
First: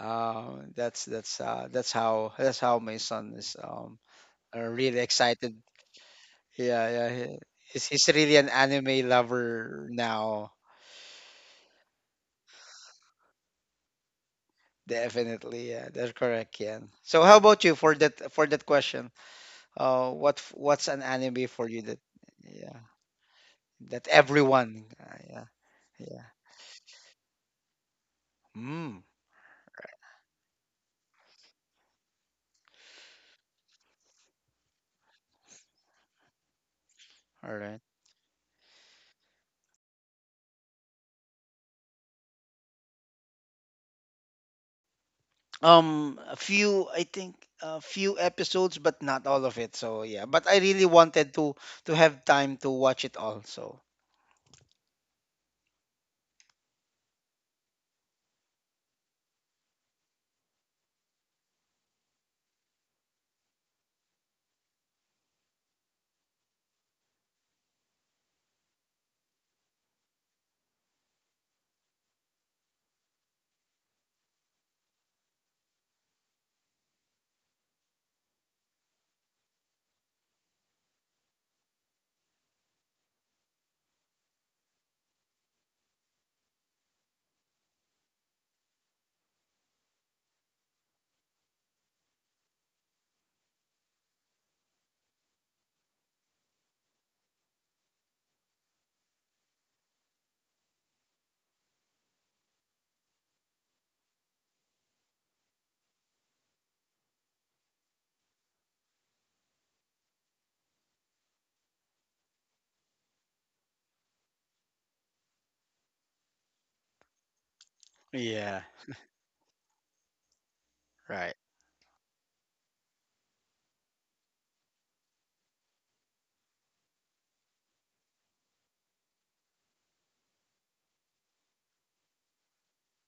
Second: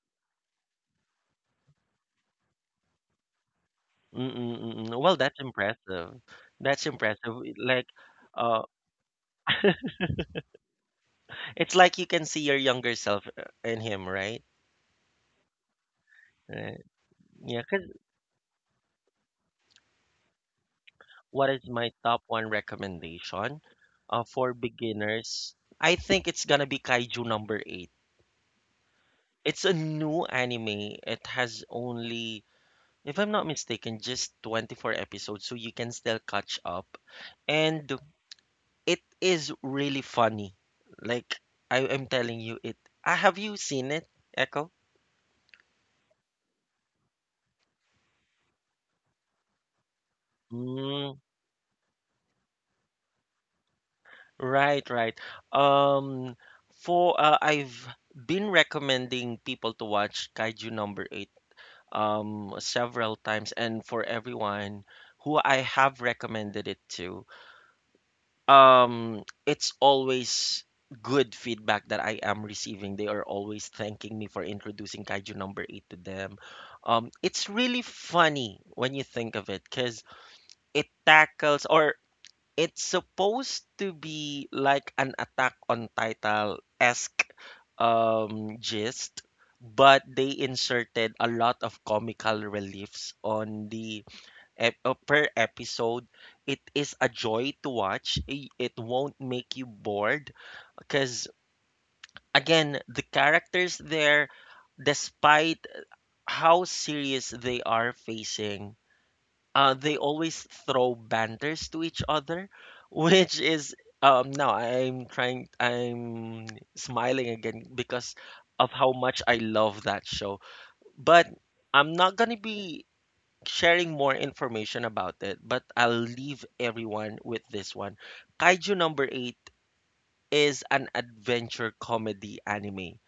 Speaker 2: that's how my son is,
Speaker 1: Mm-mm,
Speaker 2: really
Speaker 1: mm-mm. Well, that's
Speaker 2: excited.
Speaker 1: impressive. That's
Speaker 2: Yeah, yeah.
Speaker 1: impressive. Like,
Speaker 2: He's really an anime lover now.
Speaker 1: it's like you can see your younger self in him, right?
Speaker 2: Definitely, yeah, that's correct,
Speaker 1: Right.
Speaker 2: Ken. So how
Speaker 1: Yeah,
Speaker 2: about you
Speaker 1: because
Speaker 2: for that question? What what's an anime
Speaker 1: what
Speaker 2: for
Speaker 1: is
Speaker 2: you
Speaker 1: my
Speaker 2: that
Speaker 1: top one
Speaker 2: yeah
Speaker 1: recommendation
Speaker 2: that
Speaker 1: for
Speaker 2: everyone yeah
Speaker 1: beginners? I
Speaker 2: yeah.
Speaker 1: think it's gonna be Kaiju number eight.
Speaker 2: Mm,
Speaker 1: It's a new anime. It has only, if I'm not mistaken, just 24 episodes, so you can still catch up.
Speaker 2: all right.
Speaker 1: And it is really funny. Like I am telling you, it. Have you seen it, Echo?
Speaker 2: A few I think a few episodes, but not all of it. So yeah, but I really wanted to have time to watch it all. So
Speaker 1: Right, right. Um, for I've been recommending people to watch Kaiju Number Eight several times, and for everyone who I have recommended it to, it's always good feedback that I am receiving. They are always thanking me for introducing Kaiju Number Eight to them. It's really funny when you think of it, because it tackles or it's supposed to be like an Attack on Title-esque gist, but they inserted a lot of comical reliefs on the per episode. It is a joy to watch. It won't make you bored because again, the characters there, despite how serious they are facing they always throw banters to each other, which is now I'm smiling again because
Speaker 2: yeah,
Speaker 1: of how much I love that show. But
Speaker 2: right.
Speaker 1: I'm not gonna be sharing more information about it, but I'll leave everyone with this one. Kaiju number eight is an adventure comedy anime.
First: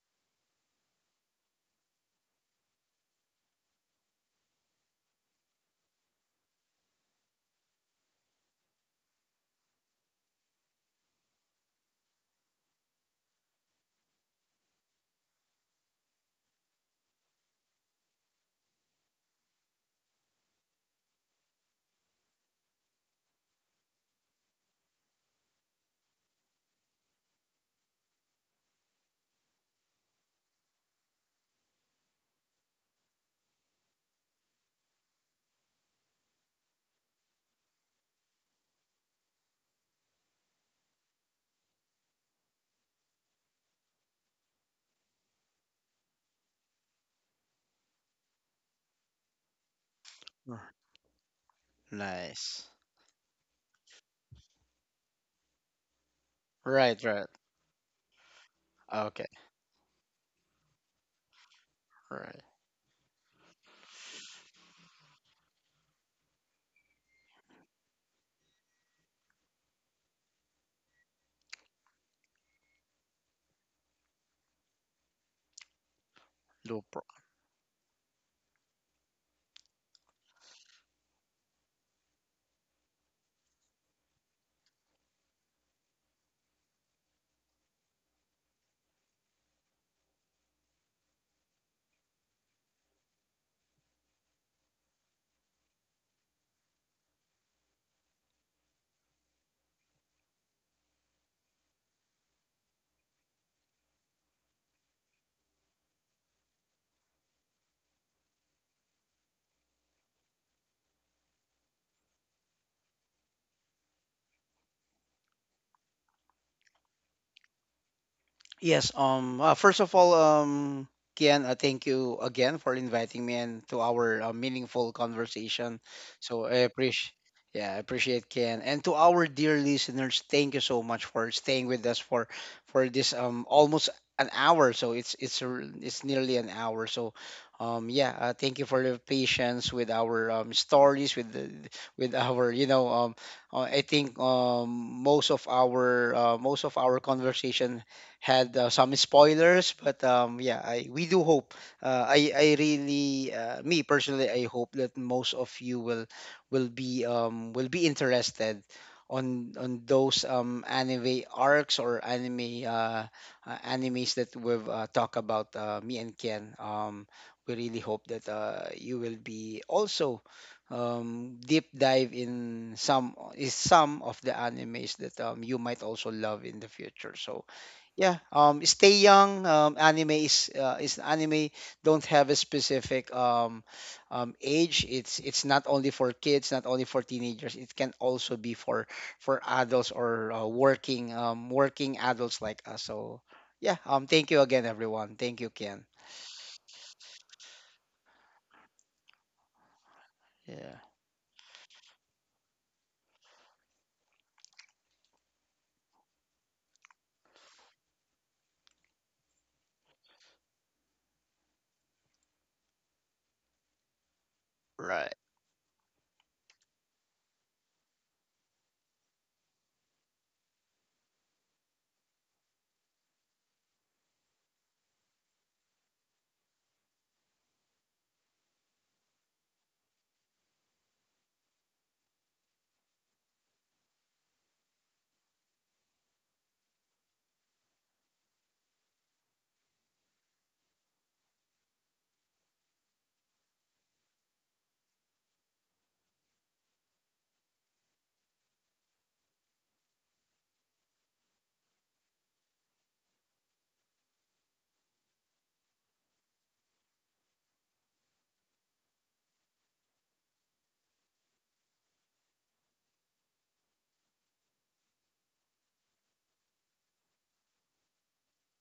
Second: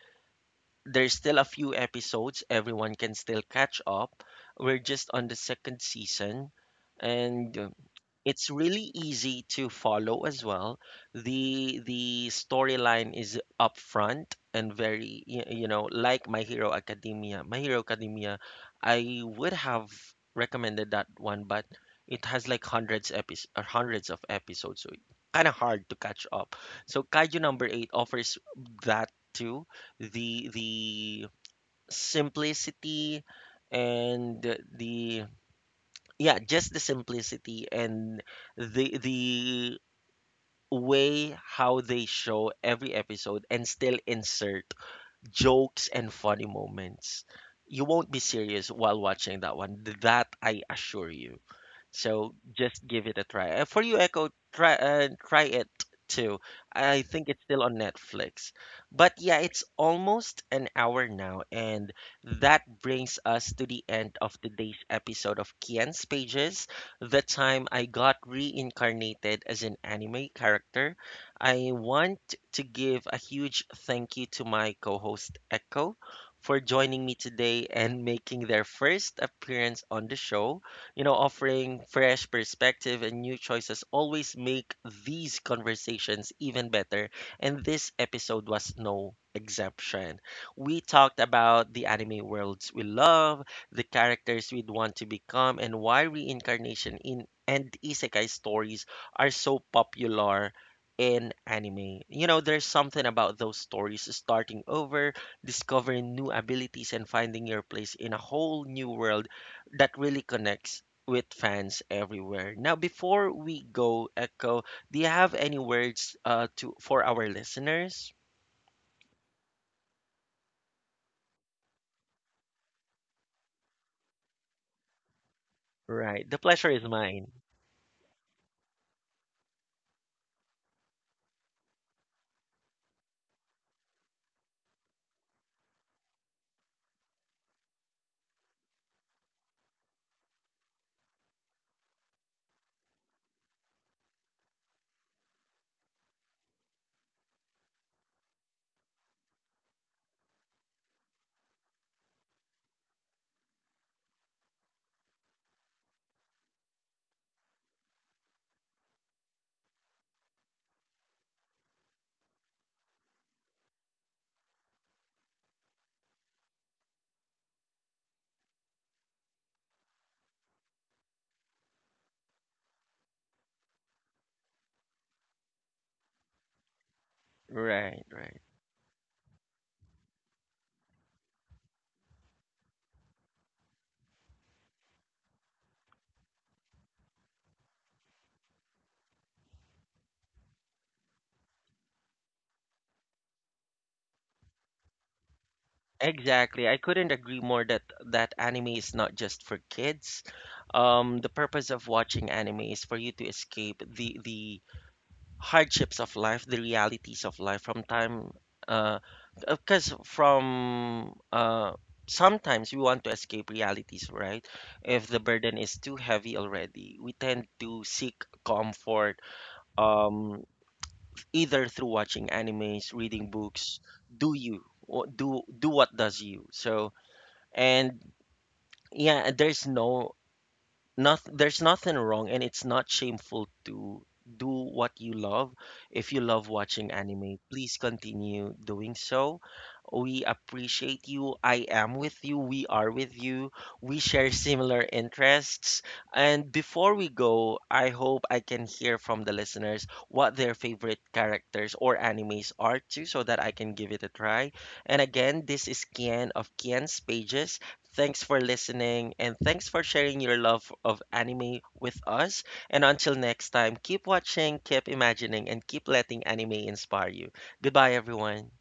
Speaker 1: There's still a few episodes, everyone can still catch up. We're just on the second season, and it's really easy to follow as well. The storyline is upfront and very you know, like My Hero Academia. My Hero Academia, I would have recommended that one, but it has like hundreds episodes or hundreds of episodes, so it's kind of hard to catch up. So Kaiju number 8 offers that too. The simplicity and the yeah, just the simplicity and the way how they show every episode and still insert jokes and funny moments, you won't be serious while watching that one, that
Speaker 2: Mm.
Speaker 1: I assure you. So
Speaker 2: Nice.
Speaker 1: just give it a try. For you, Echo, try try it too. I
Speaker 2: Right, right.
Speaker 1: think it's still on Netflix. But
Speaker 2: Okay,
Speaker 1: yeah, it's almost an hour now, and
Speaker 2: right.
Speaker 1: that brings us to the end of today's episode of Kian's Pages, the time I got reincarnated as an anime character. I want to give a huge thank you to my co-host Echo for
Speaker 2: Loop.
Speaker 1: joining me today and making their first appearance on the show. You know, offering fresh perspective and new choices always make these conversations even better, and this episode was no exception. We talked about the anime worlds we love, the characters we'd want to become, and why reincarnation in and isekai stories are so popular in anime. You know, there's something about those stories starting over, discovering new abilities and finding your place in a whole new world that really connects with fans everywhere. Now, before we go, Echo, do you have any words to for our listeners?
Speaker 2: Yes, first of all, Kian, thank you again for inviting me and to our meaningful conversation.
Speaker 1: Right. The
Speaker 2: So I
Speaker 1: pleasure is
Speaker 2: appreciate,
Speaker 1: mine.
Speaker 2: yeah, I appreciate Kian. And to our dear listeners, thank you so much for staying with us for this almost an hour. So it's nearly an hour. So, yeah, thank you for your patience with our stories with the with our you know I think most of our conversation had some spoilers. But yeah, I we do hope. I really me personally, I hope that most of you will will be interested on those anime arcs or anime animes that we've talked about, me and Ken. We really hope that you will be also deep dive in some is some of the animes that you might also love in the future. So
Speaker 1: Right,
Speaker 2: yeah,
Speaker 1: right.
Speaker 2: stay young. Anime is anime don't have a specific age. It's not only for kids, not only for teenagers. It can also be for adults or working adults like us. So yeah, thank you again, everyone. Thank you, Ken.
Speaker 1: Exactly. I couldn't agree more that anime is not just for kids.
Speaker 2: Yeah.
Speaker 1: The purpose of watching anime is for you to escape the hardships of life, the realities of life from time uh because from sometimes we want to escape realities, right? If
Speaker 2: Right.
Speaker 1: the burden is too heavy already, we tend to seek comfort, um either through watching animes, reading books, do you or do what does you. So and yeah, there's no not there's nothing wrong, and it's not shameful to do what you love. If you love watching anime, please continue doing so. We appreciate you. I am with you. We are with you. We share similar interests. And before we go, I hope I can hear from the listeners what their favorite characters or animes are too, so that I can give it a try. And again, this is Kian of Kian's Pages. Thanks for listening, and thanks for sharing your love of anime with us. And until next time, keep watching, keep imagining, and keep letting anime inspire you. Goodbye, everyone.